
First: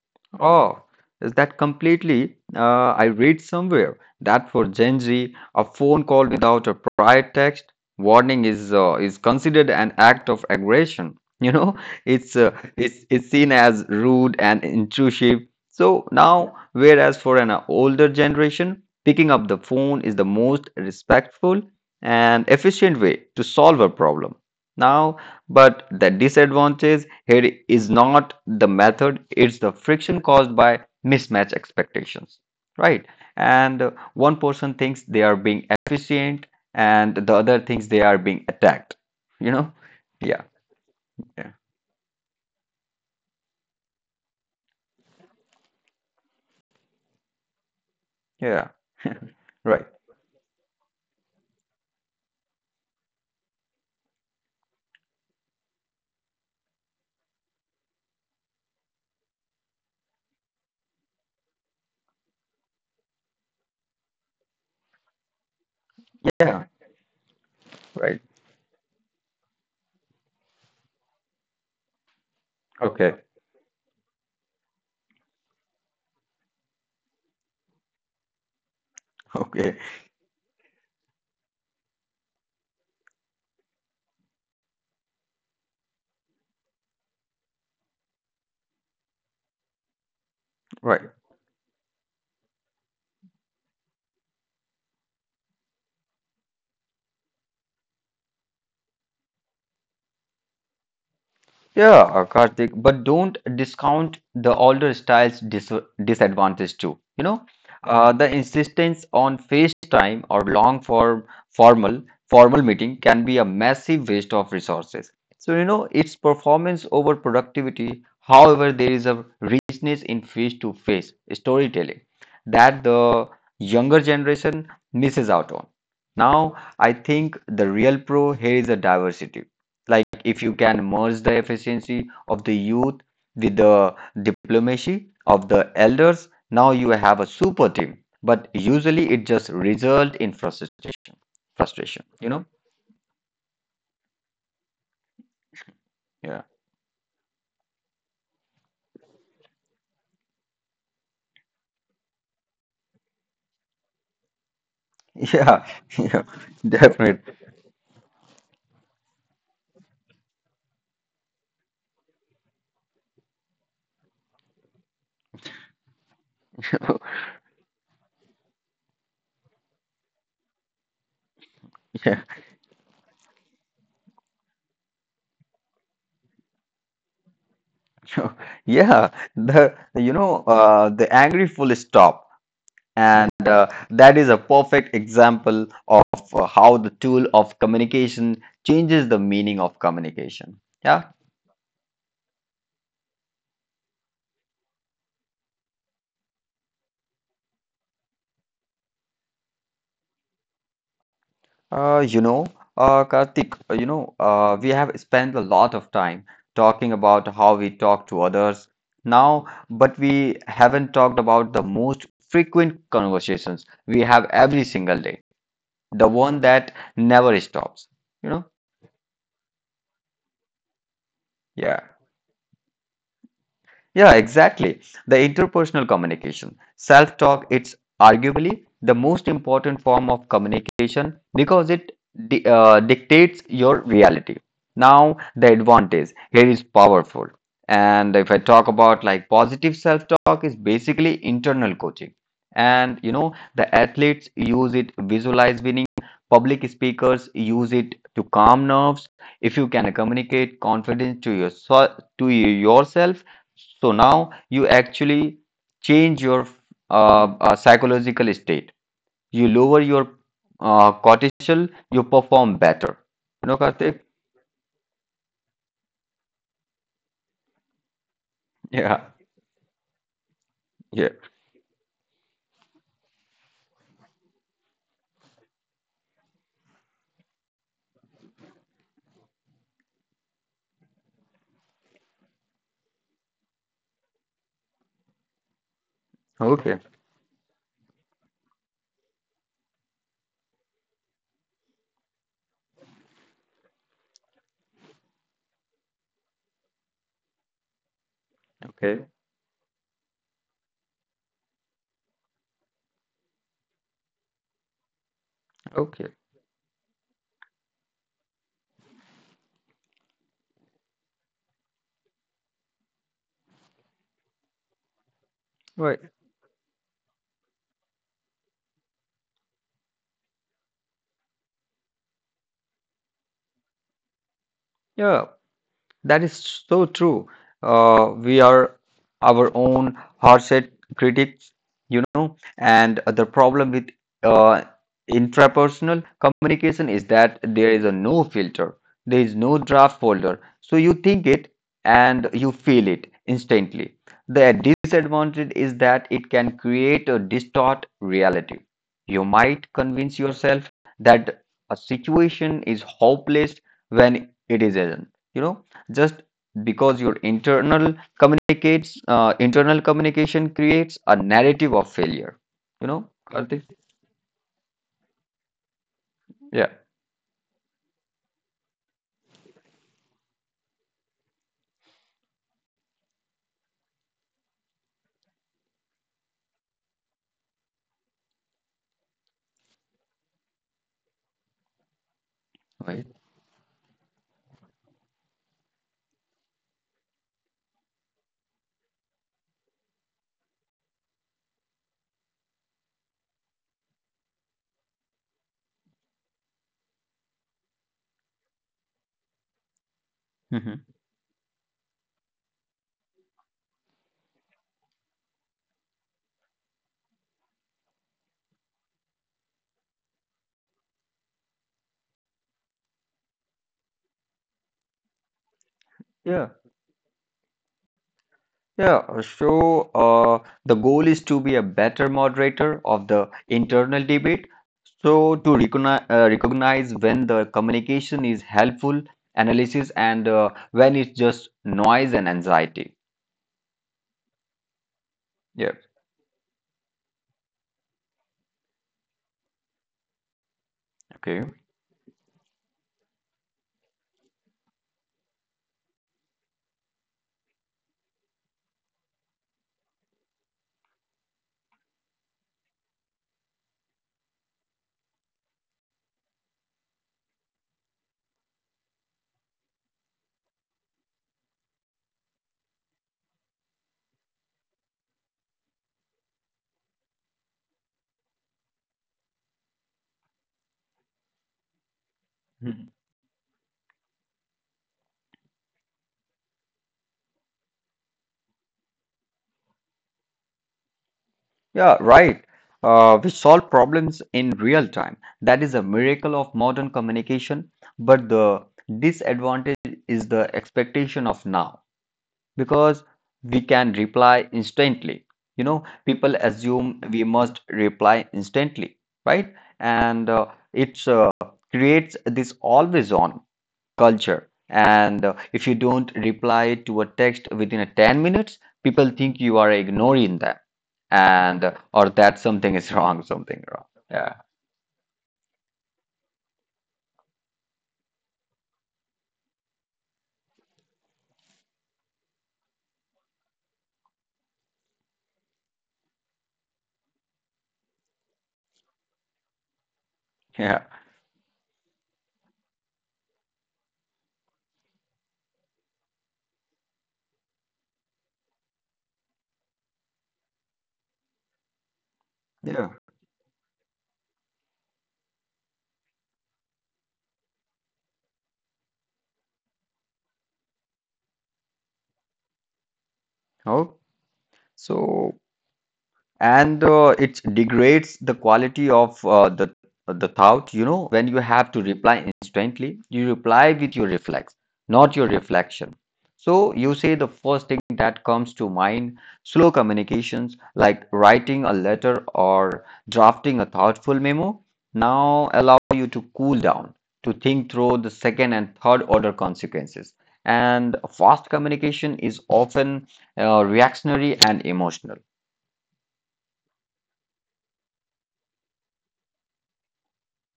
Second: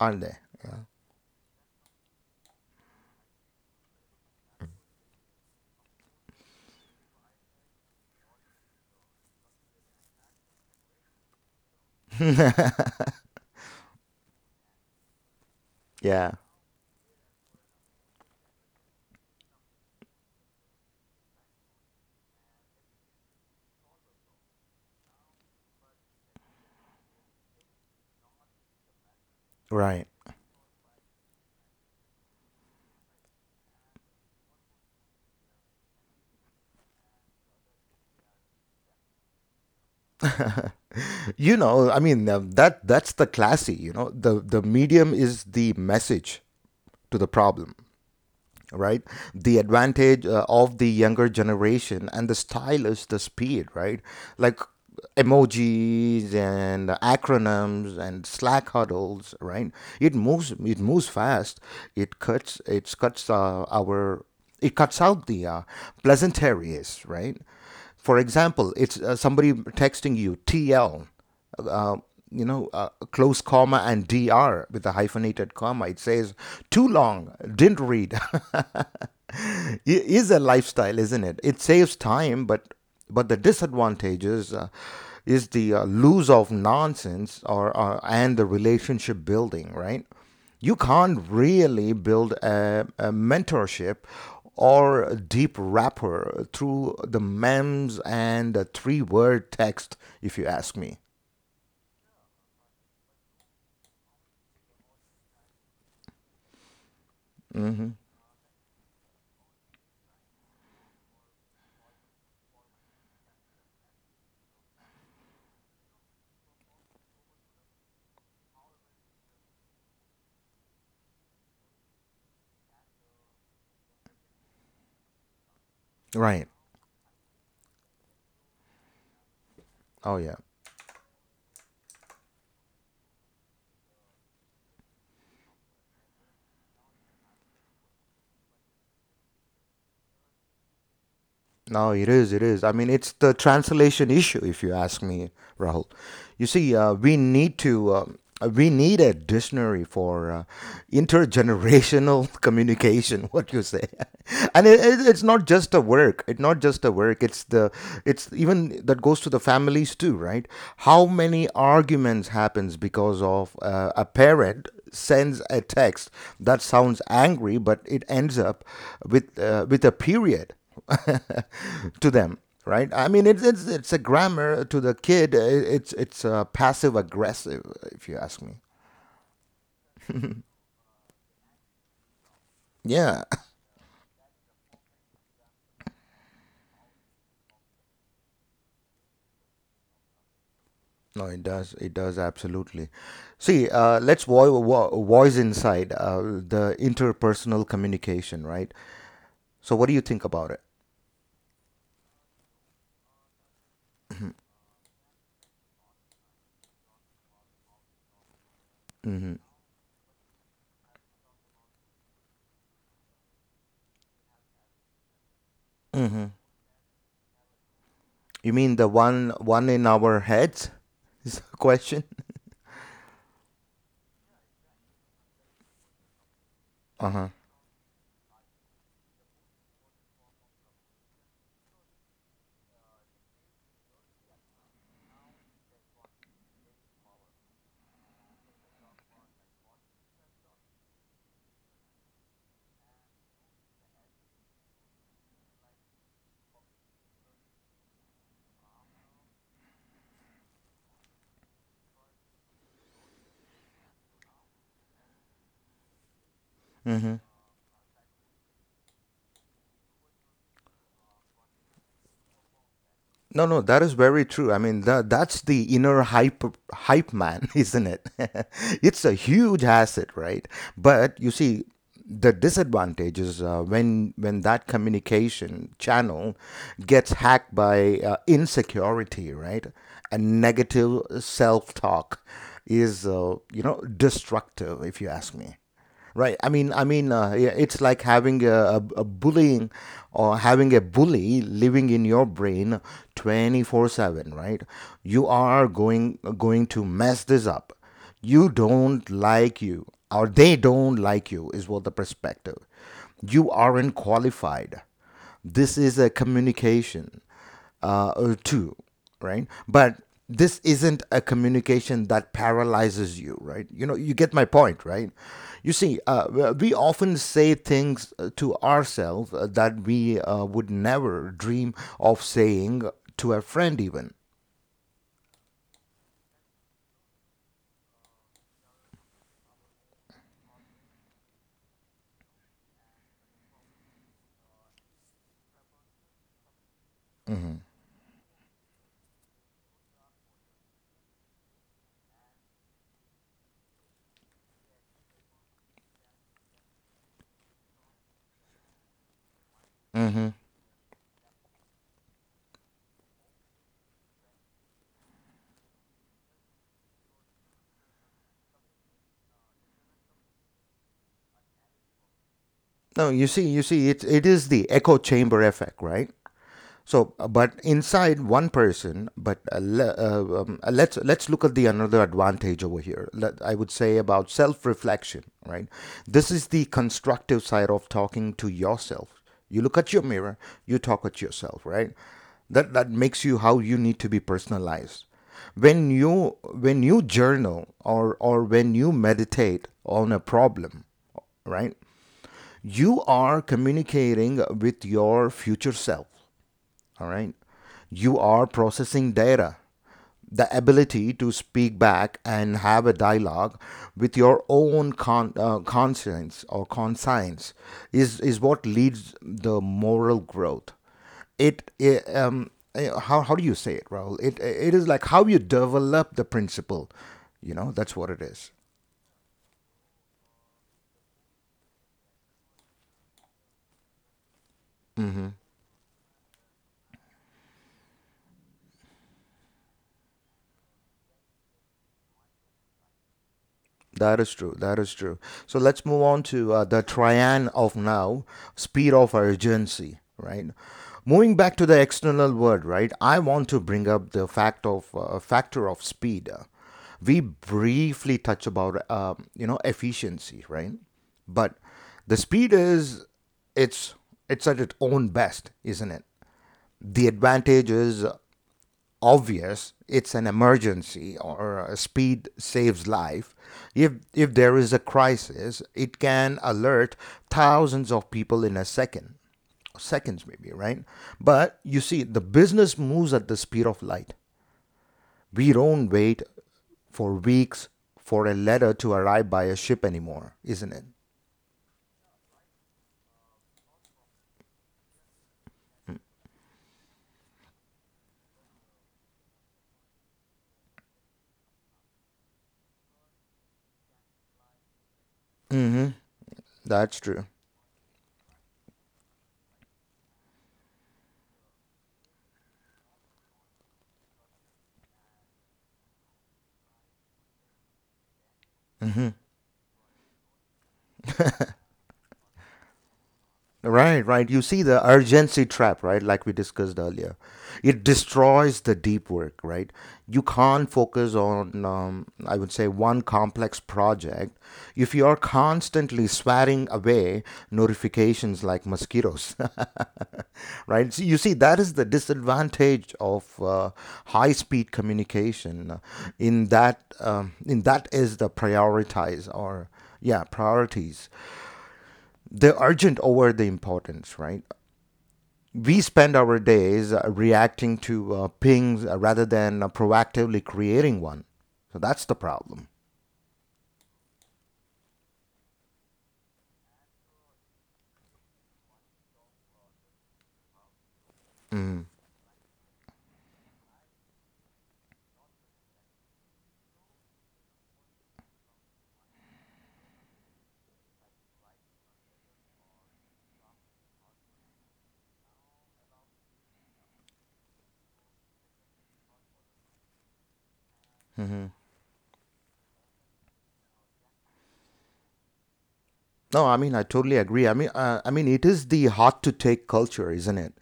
S1: aren't they?
S2: Oh, is that completely? I read somewhere that for Gen Z, a phone call without a prior text warning is considered an act of aggression. You know, (laughs) it's uh, it's seen as rude and intrusive. So
S1: Yeah,
S2: now, whereas for an older generation, picking up the phone is the most respectful and efficient way to solve a problem. Now, but the disadvantage here is not the method, it's the
S1: right.
S2: friction caused by mismatch expectations, right? And one person thinks they are being efficient, and the other thinks they are being attacked, you know? Yeah,
S1: You
S2: yeah,
S1: know, I mean, that that's the classy, you know. The medium is the message to the problem,
S2: yeah,
S1: right. The
S2: right.
S1: advantage of the younger generation and the style is the speed, right? Like emojis and acronyms and slack huddles, right? It moves fast. it cuts it cuts uh, our it cuts out the pleasant
S2: Yeah,
S1: areas, right? For
S2: right.
S1: example, it's somebody texting you tl, uh,
S2: Okay,
S1: close comma and dr with a hyphenated comma. It says too long, didn't read. (laughs)
S2: okay,
S1: It is a lifestyle, isn't it? It saves time, but the disadvantages is the lose of nonsense or and the relationship building, right? You
S2: right.
S1: can't really build a mentorship or a deep rapport through the memes and the three word text, if you ask me.
S2: Yeah, Karthik, but don't discount the older styles disadvantage too. The insistence on FaceTime or long form formal meeting can be a massive waste of resources. So, it's performance over productivity. However, there is a richness in face-to-face storytelling that the younger generation misses out on.
S1: Right.
S2: Now, I think the real pro here is a diversity. Like
S1: Oh yeah.
S2: if you can merge the efficiency of the youth with the diplomacy of the elders, now you have a super team. But usually it just result in frustration,
S1: No, it
S2: frustration,
S1: is,
S2: you
S1: it
S2: know?
S1: is. I mean, it's the translation issue, if you ask me, Rahul. You
S2: Yeah.
S1: see, we need a dictionary for intergenerational (laughs) communication. What you say, (laughs) and it's not just
S2: Yeah,
S1: a
S2: (laughs)
S1: work.
S2: yeah,
S1: It's not just a work.
S2: definitely.
S1: It's the, it's even that goes to the families too, right? How many arguments happens because of a parent sends a text that sounds
S2: (laughs)
S1: angry, but it ends up with a period (laughs) to
S2: Yeah,
S1: them, right? I mean, it's a grammar to the kid. It's passive aggressive, if you ask
S2: (laughs)
S1: me.
S2: yeah. The you know the angry full stop,
S1: Yeah, (laughs)
S2: and that is a perfect example of how the tool of communication changes the meaning of communication. Yeah.
S1: no, it does. It does absolutely. See, voice inside the interpersonal communication, right? So, what do you think about it?
S2: Uh, you know, Karthik, we have spent a lot of time talking about how we talk to others
S1: Hmm.
S2: now, but we haven't talked about the most frequent conversations we have every single day, the
S1: Hmm.
S2: one that never stops, you know?
S1: You mean the one in our heads? (laughs) Is the
S2: Yeah.
S1: question?
S2: Yeah, exactly. The interpersonal communication. Self
S1: Uh
S2: talk, it's arguably the most important form of communication because it dictates your reality. Now, the advantage here is powerful. And if I talk about like positive self talk, is basically internal coaching. And the athletes use it visualize winning, public speakers use it to calm nerves. If you can communicate confidence to yourself, so now you actually change your
S1: huh.
S2: psychological state. You lower your cortisol, you perform better.
S1: No,
S2: You
S1: no,
S2: know,
S1: that is
S2: Karthik? (laughs)
S1: very true. I mean, that's the inner hype hype man, (laughs) isn't it? (laughs) It's
S2: Yeah,
S1: a huge asset, right?
S2: yeah.
S1: But you see, the disadvantage is when that communication channel gets hacked by insecurity, right? And negative self-talk is, you know, destructive, if you ask me. Right.
S2: Okay,
S1: Yeah, it's like having a bullying or having a bully living in your brain 24/7, right? You are going going to mess this up. You don't
S2: okay,
S1: like you or they don't like you is what the perspective. You aren't qualified. This is a
S2: okay.
S1: communication or right? But this isn't a communication that paralyzes you, right? You know, you get my point, right? You see,
S2: Right.
S1: we often say things to ourselves that we would never dream of saying to a friend, even.
S2: Yeah. That is so true. We are our own hardset critics, And the problem with uh, intrapersonal communication is that there is a no filter, there is no draft folder. So you think it and you feel it instantly. The disadvantage is that it can create a distort reality. You might convince yourself that a situation is hopeless when it is isn't. You know just because your internal communication creates a narrative of failure,
S1: No, you
S2: Karthik?
S1: see, it is the echo chamber effect, right?
S2: Yeah,
S1: So, but inside one person, but let's look at the another advantage over here. I would say about self-reflection, right? This is the constructive side of talking to yourself. You look at your mirror, you talk at yourself, right? That that
S2: right.
S1: makes you how you need to be personalized. When you journal or when you meditate on a problem, right? You are communicating with your future self, all right. You are processing data. The
S2: Hmm.
S1: ability to speak back and have a dialogue with your own conscience or conscience is what leads the moral growth. It, I- eh, how do you say it, Raul? It is like how you develop the
S2: Yeah,
S1: principle. You know, that's what it is.
S2: yeah. So the goal is to be a better moderator of the internal debate, so to recognize when the communication is helpful analysis, and when it's just noise and anxiety.
S1: That is true. That is true. So
S2: Yeah,
S1: let's move on to the triad of now, speed of urgency, right? Moving
S2: okay.
S1: back to the external world, right? I want to bring up the factor of speed. We briefly touch about you know efficiency, right? But the speed is it's it's at its own best, isn't it? The advantage is obvious, it's an emergency, or speed saves life. If there is a crisis, it can alert thousands of people in a second, seconds maybe, right? But you see, the business moves at the speed of light. We don't wait for weeks for a letter to arrive by a ship anymore, isn't it?
S2: Yeah, right. We solve problems in real time. That is a miracle of modern communication. But the disadvantage is the expectation of now because we can reply instantly. People assume
S1: That's
S2: we
S1: true.
S2: must reply instantly, right? And it's creates this always on culture. And if you don't reply to a text within a 10 minutes, people think you are ignoring them, and or that something is (laughs) wrong, something wrong.
S1: Right, right.
S2: Yeah,
S1: You see the urgency trap, right? Like we discussed earlier, it destroys the deep work, right? You can't focus on, I would say, one complex project if you are constantly swatting away notifications like mosquitoes, (laughs)
S2: yeah,
S1: right? So you see, that is the disadvantage of high-speed communication. In that is the prioritize or yeah priorities. The
S2: yeah.
S1: urgent over the importance, right? We spend our days reacting to pings rather than proactively creating one. So that's the problem.
S2: Oh, so and it degrades the quality of the thought. When you have to reply instantly, you reply with your reflex, not your reflection. So you say the first thing that comes to mind. Slow communications, like writing a letter or drafting a thoughtful memo, now allow you to cool down, to think through the second and third order consequences. And fast communication is often reactionary and emotional.
S1: No, I mean I totally agree. I mean, it is the hot to take culture, isn't it?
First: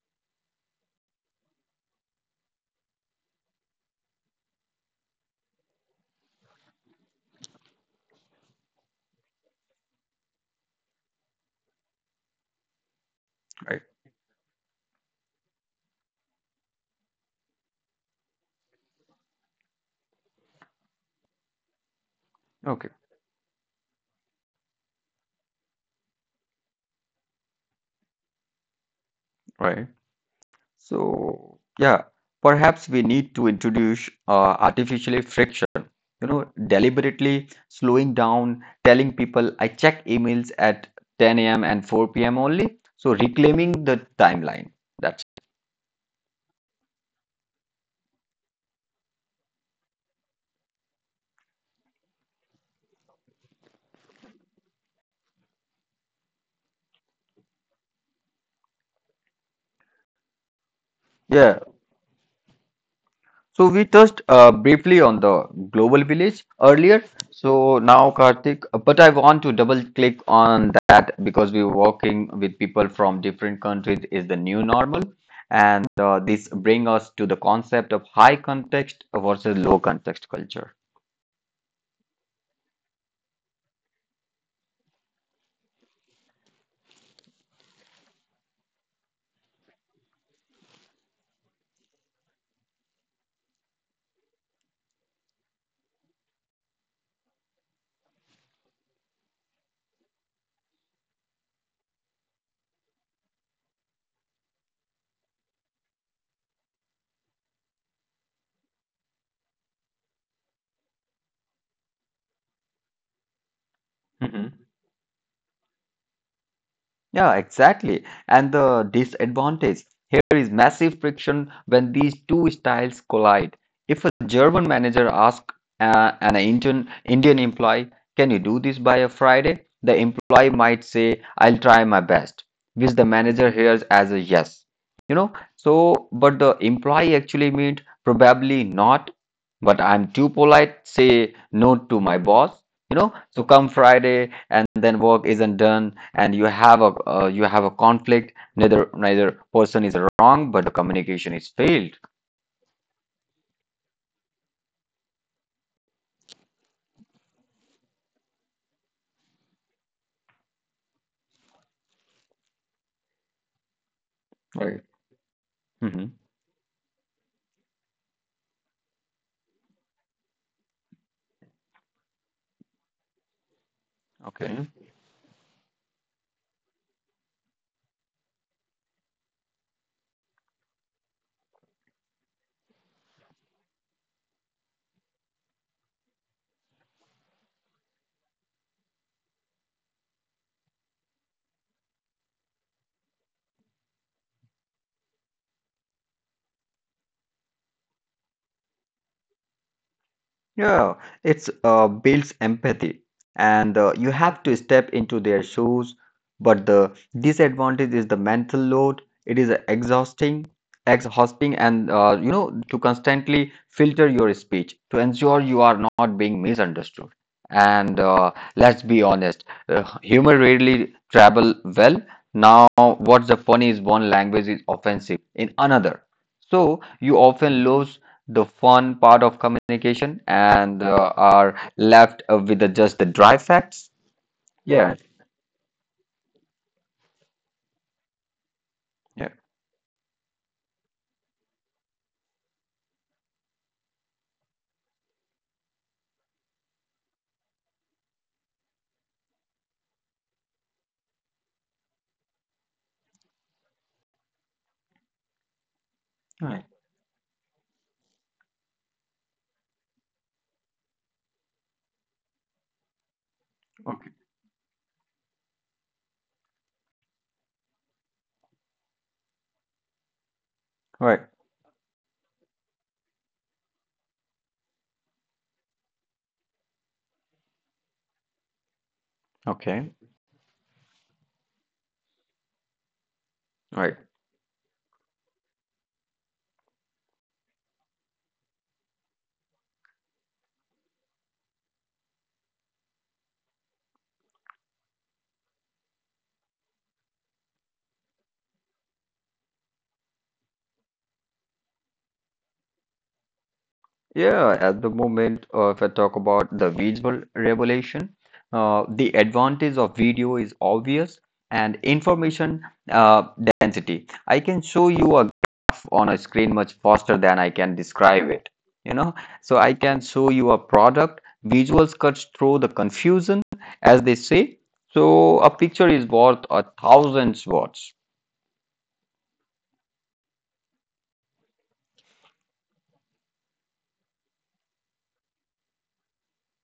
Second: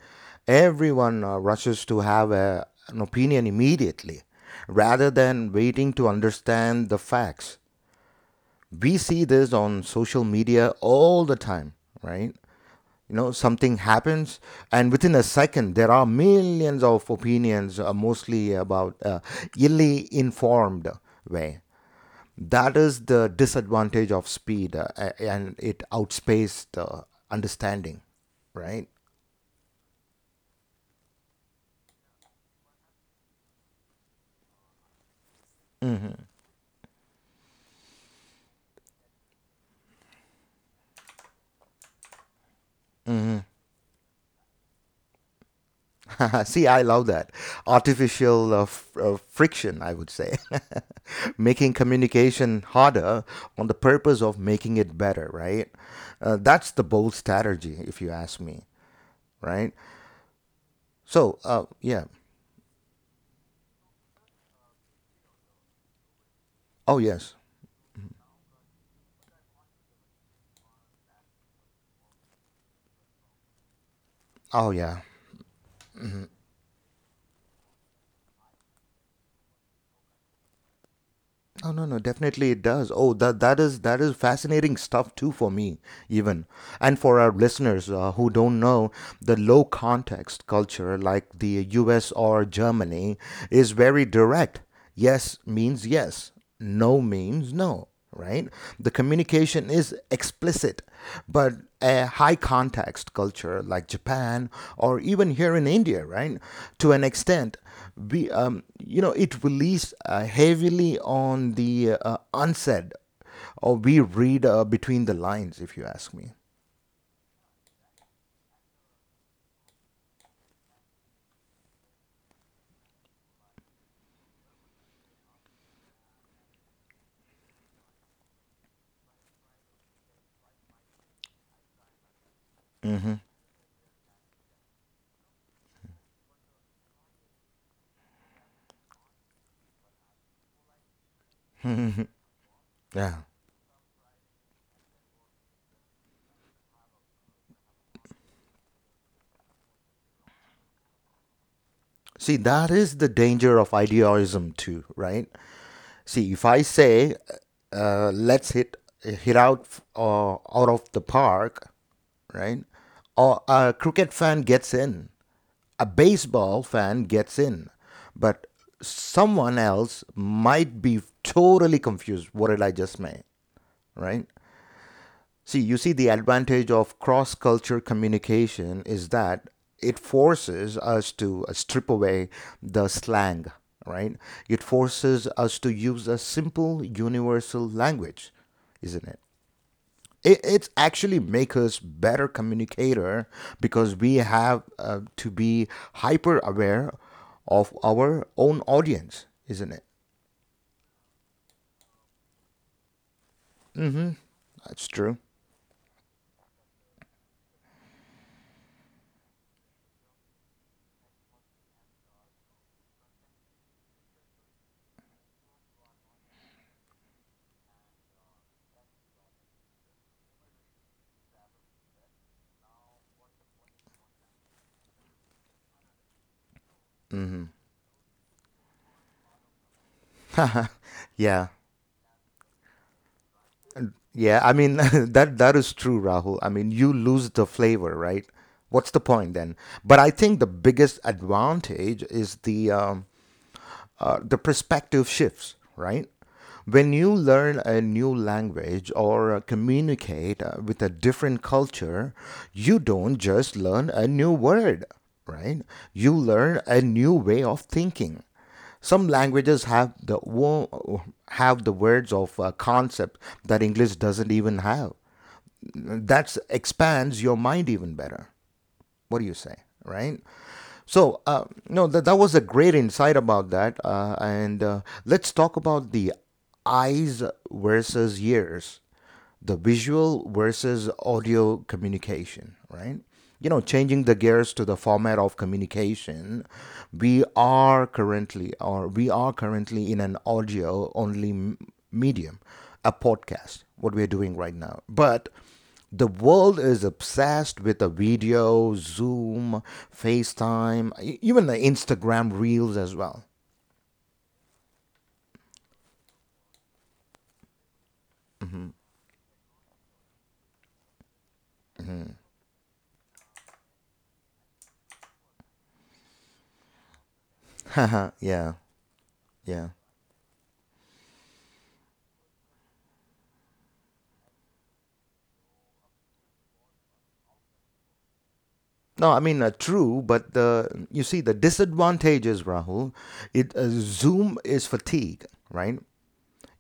S1: Everyone rushes to have a, an opinion immediately, rather than waiting to understand the facts. We see this on social media all the time, right? You know, something
S2: Right,
S1: happens and within a second there are millions of opinions, mostly about illy informed way. That
S2: okay.
S1: is the disadvantage of speed, and it outspaced understanding, right?
S2: Right. So, yeah, perhaps we need to introduce artificially friction, deliberately slowing down, telling people I check emails at 10 a.m. and 4 p.m. only. So, reclaiming the timeline. That's,
S1: (laughs) See, I love that. Artificial friction, I would say, (laughs) making communication harder on the purpose of making it better, right? That's the bold strategy if you ask me, right? So,
S2: yeah.
S1: yeah.
S2: So we touched briefly on the global village
S1: Oh,
S2: earlier.
S1: yes.
S2: So now, Karthik, but I want to double click on that, because we're working with people from different countries is the new
S1: Oh, yeah.
S2: normal, and this bring us to the concept of high context versus low context culture.
S1: Oh, no, no, definitely it does. Oh, that is that is fascinating stuff too for me, even, and for our listeners who don't know, the low context culture like the U.S. or Germany is very direct. Yes means yes. No means no. Right? The communication is explicit, but a high context culture like Japan, or even here in India, right? To an extent, we you know, it relies heavily on the unsaid, or we read between the lines if you ask me.
S2: Yeah, exactly. And the disadvantage here is massive friction when these two styles collide. If a German manager asks an Indian employee, "Can you do this by a Friday?" the employee might say, "I'll try my best," which the manager hears as a yes. You know, so but the employee actually meant probably not, but I'm too polite, say no to my boss.
S1: Yeah.
S2: So come Friday and then work isn't done, and you have a conflict. Neither person is wrong, but the communication is failed.
S1: See, that is the danger of idealism too, right? See, if I say, let's hit hit out of the park, right? Or a cricket fan gets
S2: Right.
S1: in, a
S2: Hmm.
S1: baseball fan gets in, but someone else might be totally confused. What did I just make, right?
S2: Okay.
S1: See, you see, the advantage of cross culture communication is that it forces us to strip away the slang, right? It forces us to use a simple universal language, isn't it? It's actually make us better communicator because we have to be hyper aware of our own audience, isn't it?
S2: Yeah, it's builds empathy, and you have to
S1: That's
S2: step
S1: true.
S2: into their shoes. But the disadvantage is the mental load. It is exhausting, exhausting, and to constantly filter your speech to ensure you are not being misunderstood. And let's be honest, humor rarely travel well. Now, what's the funny is one language is offensive in another, so you often lose the fun part of communication, and are
S1: Yeah.
S2: left just the dry facts.
S1: Yeah, I mean
S2: Yeah.
S1: (laughs) that is true, Rahul. I mean, you lose the flavor, right? What's the
S2: Yeah.
S1: point then? But I think the biggest advantage is the perspective shifts, right? When you learn a new language, or communicate with a different culture, you don't just learn a new word, right? You
S2: Right.
S1: learn a new way of thinking. Some languages have have the words of concept that English
S2: Okay.
S1: doesn't even have. That expands your mind even better. What do you say, right?
S2: Right.
S1: So, no, that was a great insight about that. And let's talk about the eyes versus ears, the
S2: Okay.
S1: visual versus audio communication, right? You know,
S2: Right.
S1: changing the gears to the format of communication, we are currently in an audio only medium, a podcast, what we're doing right now. But the world is obsessed with a video, Zoom, FaceTime, even the Instagram reels as well.
S2: Yeah, at the moment, if I talk about the visual revelation, the advantage of video is obvious and information uh, density. I can show you a graph on a screen much faster than I can
S1: (laughs)
S2: describe it,
S1: yeah,
S2: you know. So I
S1: yeah.
S2: can show you a product. Visuals cuts through the confusion, as they say. So a picture is worth a thousand words,
S1: No, I mean true, but the you see the disadvantages, Rahul. It Zoom is fatigue, right?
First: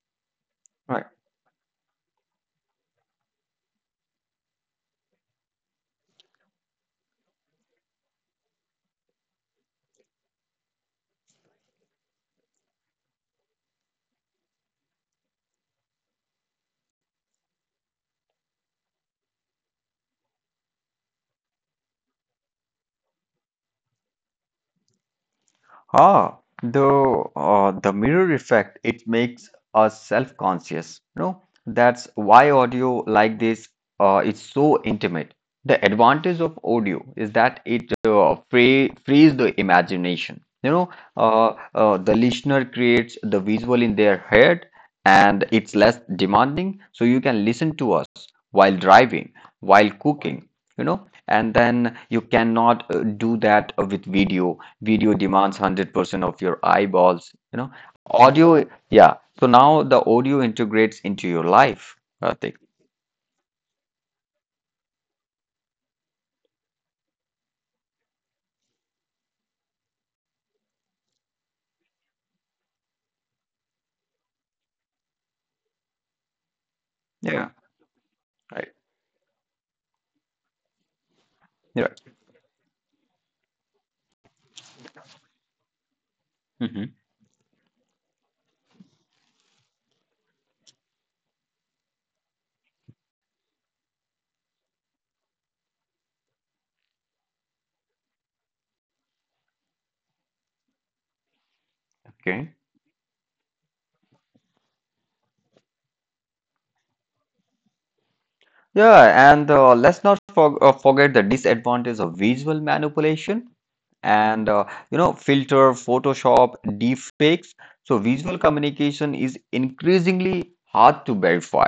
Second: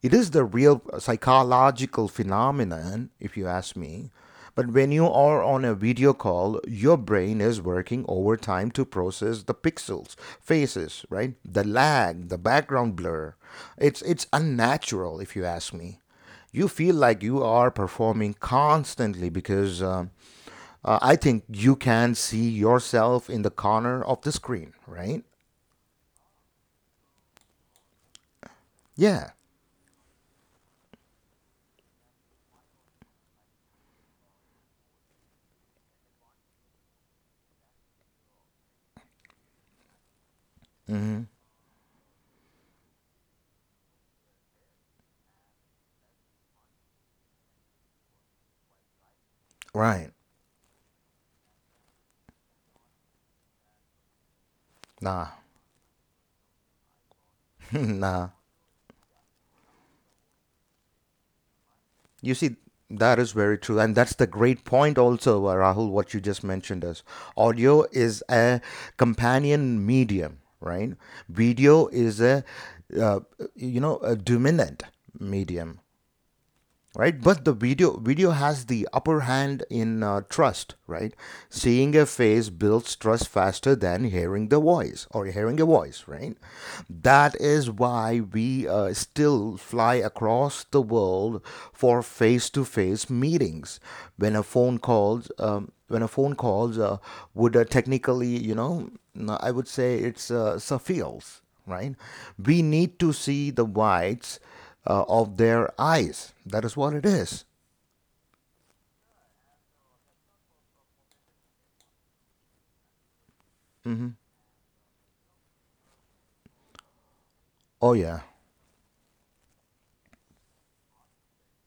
S1: It is the real
S2: right?
S1: psychological phenomenon, if you ask me. But when you are on a video call, your brain is working overtime to process the pixels, faces, right? The lag, the background blur. It's unnatural, if you ask me. You feel like you are performing constantly because I think you can see yourself in the corner of the screen, right?
S2: Ah, the mirror effect, it
S1: Yeah.
S2: makes us self-conscious. No, that's why audio like this is so intimate. The advantage of audio is that it frees the imagination.
S1: Hmm.
S2: The listener creates the visual in their head, and it's less demanding. So you can listen to us while driving, while
S1: Right.
S2: cooking. And then you cannot do that with video. Video
S1: Nah.
S2: demands 100% of your eyeballs,
S1: (laughs) nah.
S2: audio, yeah. So now the audio integrates into your life,
S1: You
S2: Karthik.
S1: see, that is very true. And that's the great point, also, Rahul, what you just mentioned is audio is a companion medium, right? Video is a, uh, you know, a dominant medium, right? But
S2: Yeah,
S1: the video has
S2: right,
S1: the upper hand in trust, right?
S2: yeah.
S1: Seeing a face builds trust faster than hearing the voice, or hearing a voice, right?
S2: Hmm,
S1: That is why we still fly across the world for face-to-face meetings, when a phone calls when a phone calls would technically, you know, I would say it's suffice, right?
S2: okay,
S1: We need to see the whites of their eyes. That is what it is.
S2: yeah. And let's not forget the disadvantage of visual manipulation, and filter, photoshop, deepfakes,
S1: Oh,
S2: so
S1: yeah.
S2: visual communication is increasingly hard to verify.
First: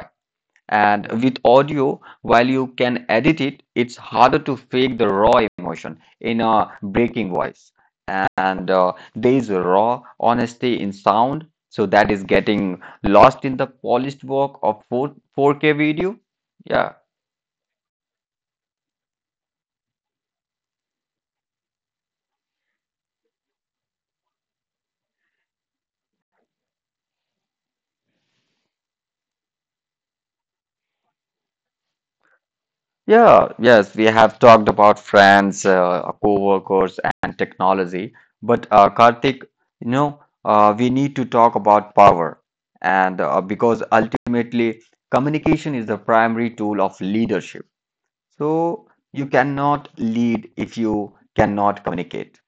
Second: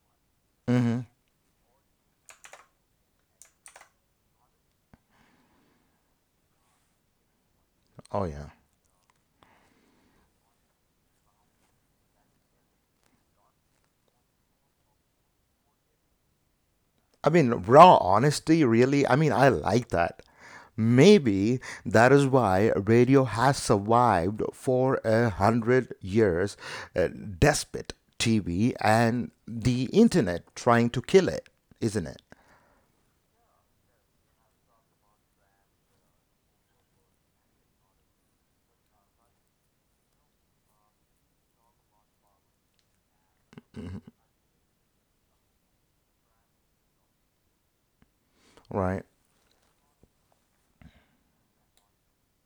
S2: And with audio, while you can edit it, it's harder to fake the raw emotion in a breaking voice.
S1: Oh, yeah.
S2: And there is a raw honesty in sound, so that is getting lost in the polished work of 4K video. Yeah.
S1: I mean, raw honesty, really. I mean, I like that. Maybe that is why radio has survived for a hundred years, uh, despite TV and the internet trying to kill it, isn't it?
S2: Yeah, yes, we have talked about friends, co-workers, and technology. But Karthik, we need to talk about power, and because ultimately, communication is the primary tool of leadership. So
S1: Right.
S2: you cannot lead if you cannot communicate,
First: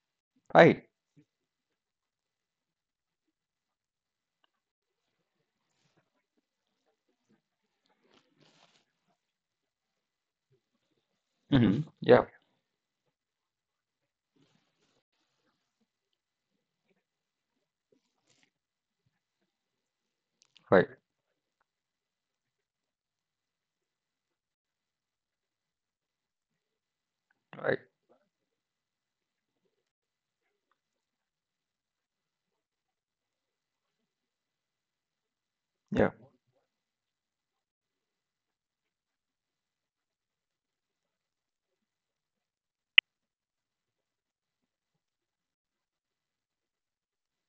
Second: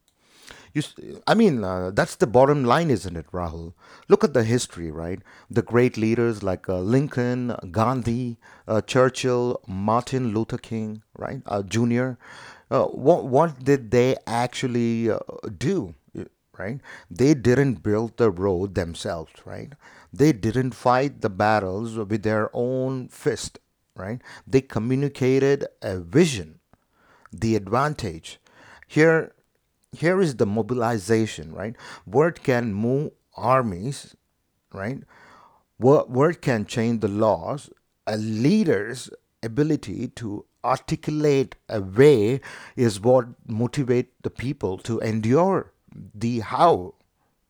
S1: You,
S2: right?
S1: s- I mean, that's the bottom line, isn't it, Rahul? Look at the history, right? The great leaders like Lincoln, Gandhi, Churchill, Martin Luther King, right,
S2: Hmm.
S1: Jr.
S2: Yeah,
S1: What did they actually do? Right? They didn't build the road themselves, right? They didn't
S2: right,
S1: fight the battles with their own fist, right? They communicated a vision. The
S2: right.
S1: advantage here, here is the mobilization, right? Word can move armies, right?
S2: Yeah.
S1: Word can change the laws. A leader's ability to articulate a way is what motivate the people to endure the how,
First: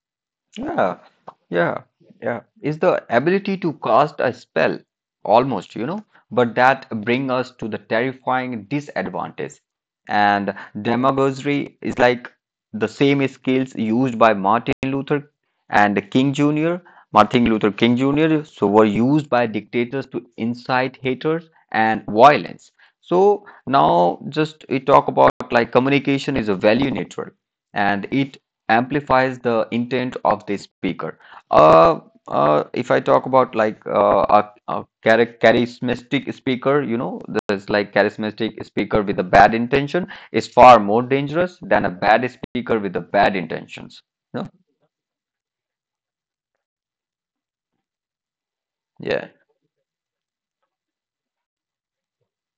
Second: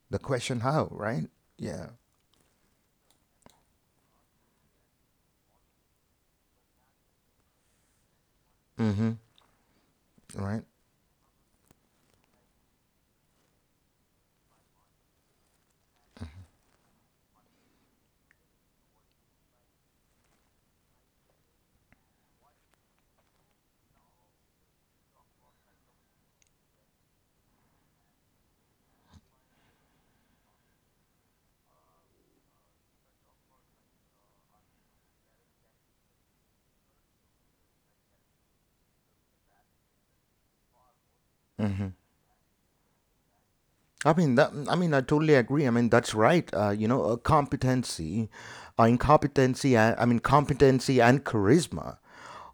S1: the question how,
S2: Yeah,
S1: right?
S2: yeah,
S1: Yeah.
S2: yeah. Is the ability to cast a spell, almost, but that bring us to the terrifying
S1: Hmm.
S2: disadvantage. And
S1: Right.
S2: demagoguery is like the same skills used by Martin Luther and King Jr. Martin Luther King Jr. So were used by dictators to incite haters and violence. So now just we talk about like communication is a value network, and it amplifies the intent of the speaker. Uh, if I talk about like charismatic speaker, there's like charismatic speaker with a bad intention is far more dangerous than a bad speaker with a bad intentions.
S1: I mean,
S2: No?
S1: I mean, I totally agree. I mean, that's right. You know, competency,
S2: Yeah.
S1: incompetency, and, I mean, competency and charisma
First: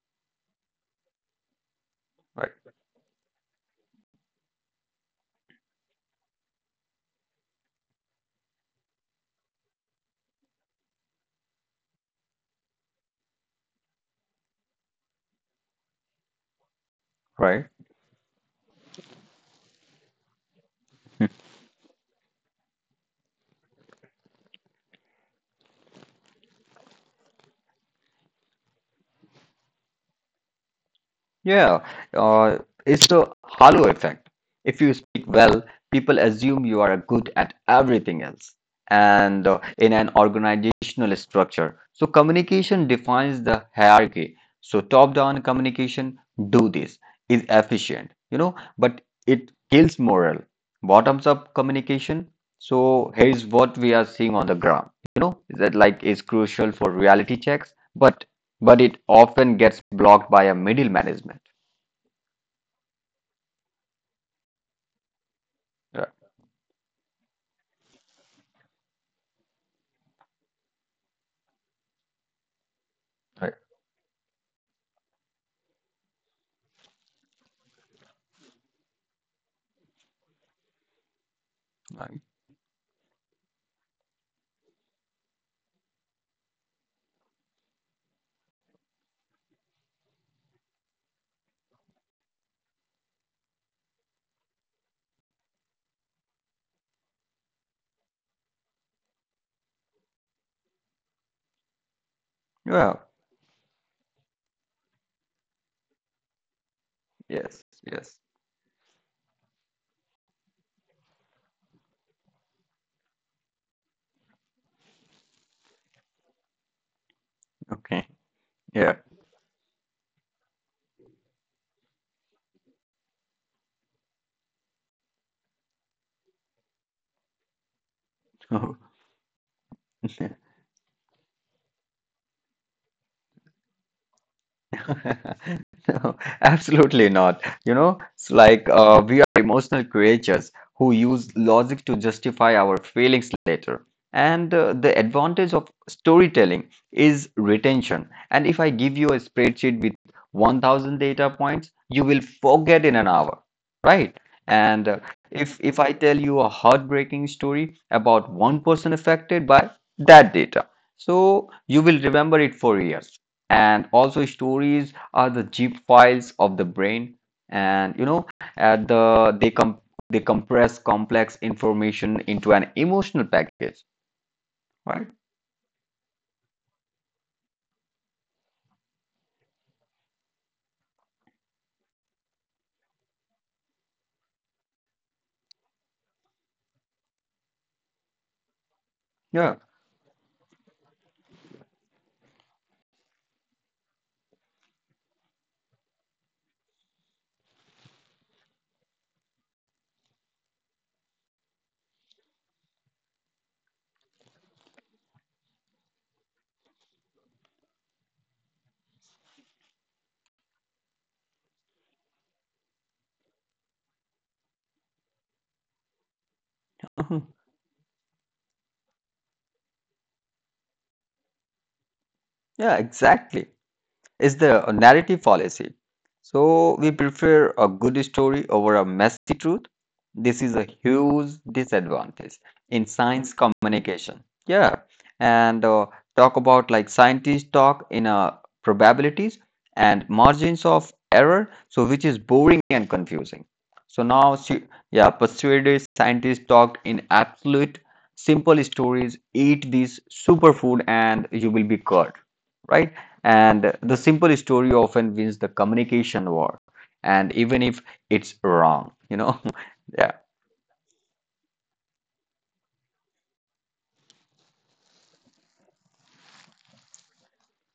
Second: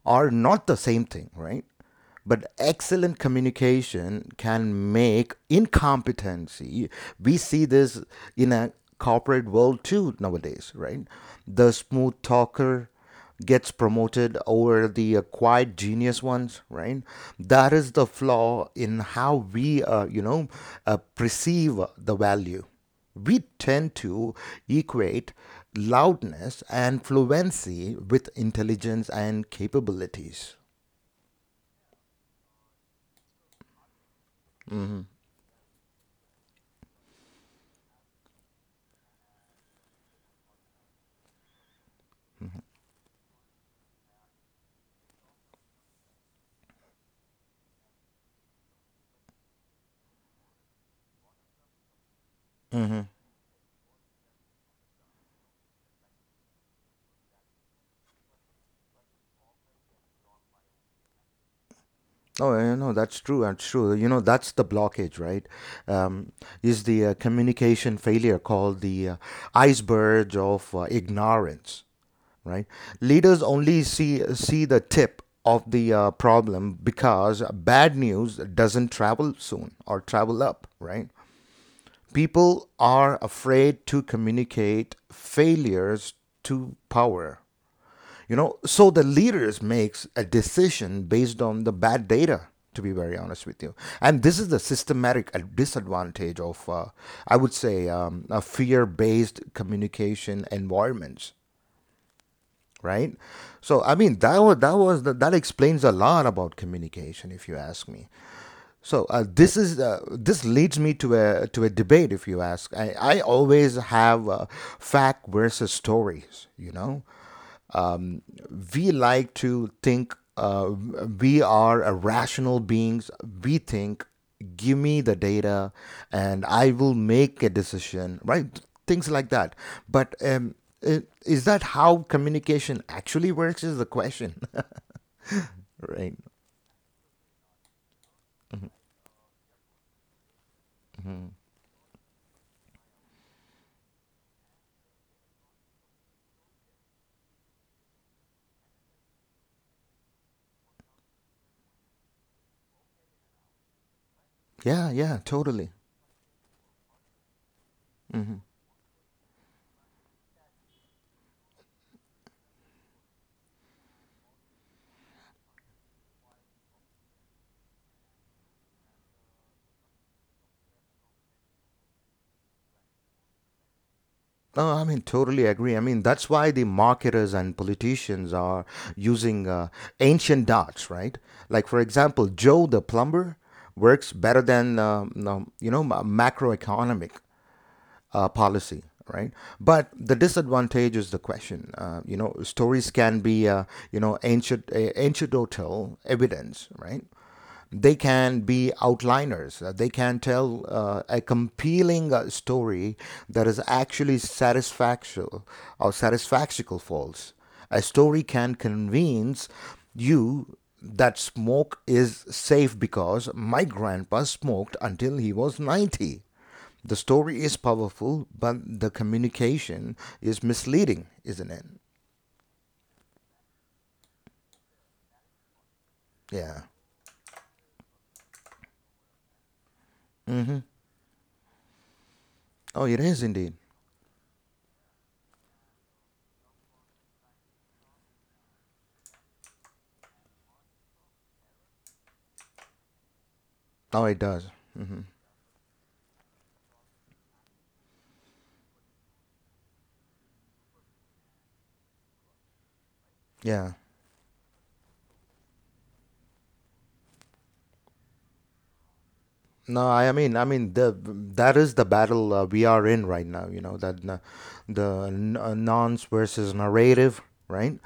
S1: are not the same thing, right?
S2: Right.
S1: But excellent communication can make incompetency. We see this in a corporate world too nowadays, right? The smooth talker gets promoted over the acquired genius ones, right?
S2: Right.
S1: That is the flaw in how we you know perceive the value. We tend to equate loudness and fluency with intelligence and capabilities.
S2: Yeah, uh, it's the halo effect. If you speak well, people assume you are good at everything else. And in an organizational structure, so communication defines the hierarchy. So top-down communication, do this, is efficient, but it kills morale. Bottoms-up communication, so here's what we are seeing on the ground, that like is crucial for reality checks, but it often gets blocked by a middle management.
S1: Oh, I know that's true. That's true. You know, that's the blockage, right?
S2: Right,
S1: Um, is the communication failure called the iceberg of ignorance, right? Leaders
S2: right,
S1: only see the tip of the problem because bad news doesn't travel soon, or travel up, right?
S2: right.
S1: People are afraid to communicate failures to power, you know, so the leaders makes a decision based on the bad data, to be very honest with you. And this is the systematic disadvantage of I would say, a fear-based communication environments, right?
S2: Well,
S1: So I mean that explains a lot about communication if you
S2: yes,
S1: ask me.
S2: yes.
S1: So, this leads me to a debate. If you ask, I always have, fact versus stories. You know,
S2: Okay.
S1: we
S2: Yeah.
S1: like to think we are a rational beings. We think, give me the data, and I will make a decision. Right? Things like that. But
S2: (laughs)
S1: um, is that how communication actually works? Is the question. (laughs)
S2: (laughs)
S1: right.
S2: No, absolutely not. You know, it's like we are emotional creatures who use logic to justify our feelings later. And the advantage of storytelling is retention. And if I give you a spreadsheet with 1,000 data points, you will forget in an hour, right?
S1: Yeah.
S2: And
S1: Yeah.
S2: if
S1: Totally.
S2: if I tell you a heartbreaking story
S1: Mm-hmm.
S2: about one person affected by that data, so you will remember it for years, and also stories are the zip files of the brain, and you know at the they com they compress complex information into an emotional package,
S1: No, I mean,
S2: right?
S1: totally agree. I mean, that's why the marketers and politicians are using ancient dots, right? Like, for example, Joe the plumber works better than, you know, macroeconomic policy, right?
S2: Yeah.
S1: But the disadvantage is the question. You know, stories can be, you know, ancient, anecdotal evidence, right? They can be outliners. They can tell a compelling story that is actually satisfactual or satisfactional false. A story can convince you that smoke is safe because my grandpa smoked until he was 90. The story is powerful, but the communication is misleading, isn't it?
S2: (laughs) Yeah, exactly, is the narrative fallacy.
S1: Yeah.
S2: So we prefer a good story over a messy truth. This
S1: Mm-hmm.
S2: is a huge disadvantage
S1: Oh,
S2: in
S1: it is
S2: science
S1: indeed.
S2: communication. Yeah, and talk about like scientists talk in probabilities and margins of error, so which is boring and confusing.
S1: Oh,
S2: So
S1: it
S2: now,
S1: does.
S2: yeah, persuaded scientists talked in absolute simple stories. Eat this superfood and you will be cured, right?
S1: Yeah.
S2: And the simple story often wins the communication war. And even if it's wrong, you know? (laughs)
S1: No,
S2: Yeah,
S1: I mean, the that is the battle we are in right now. You know that, nonce versus narrative, right?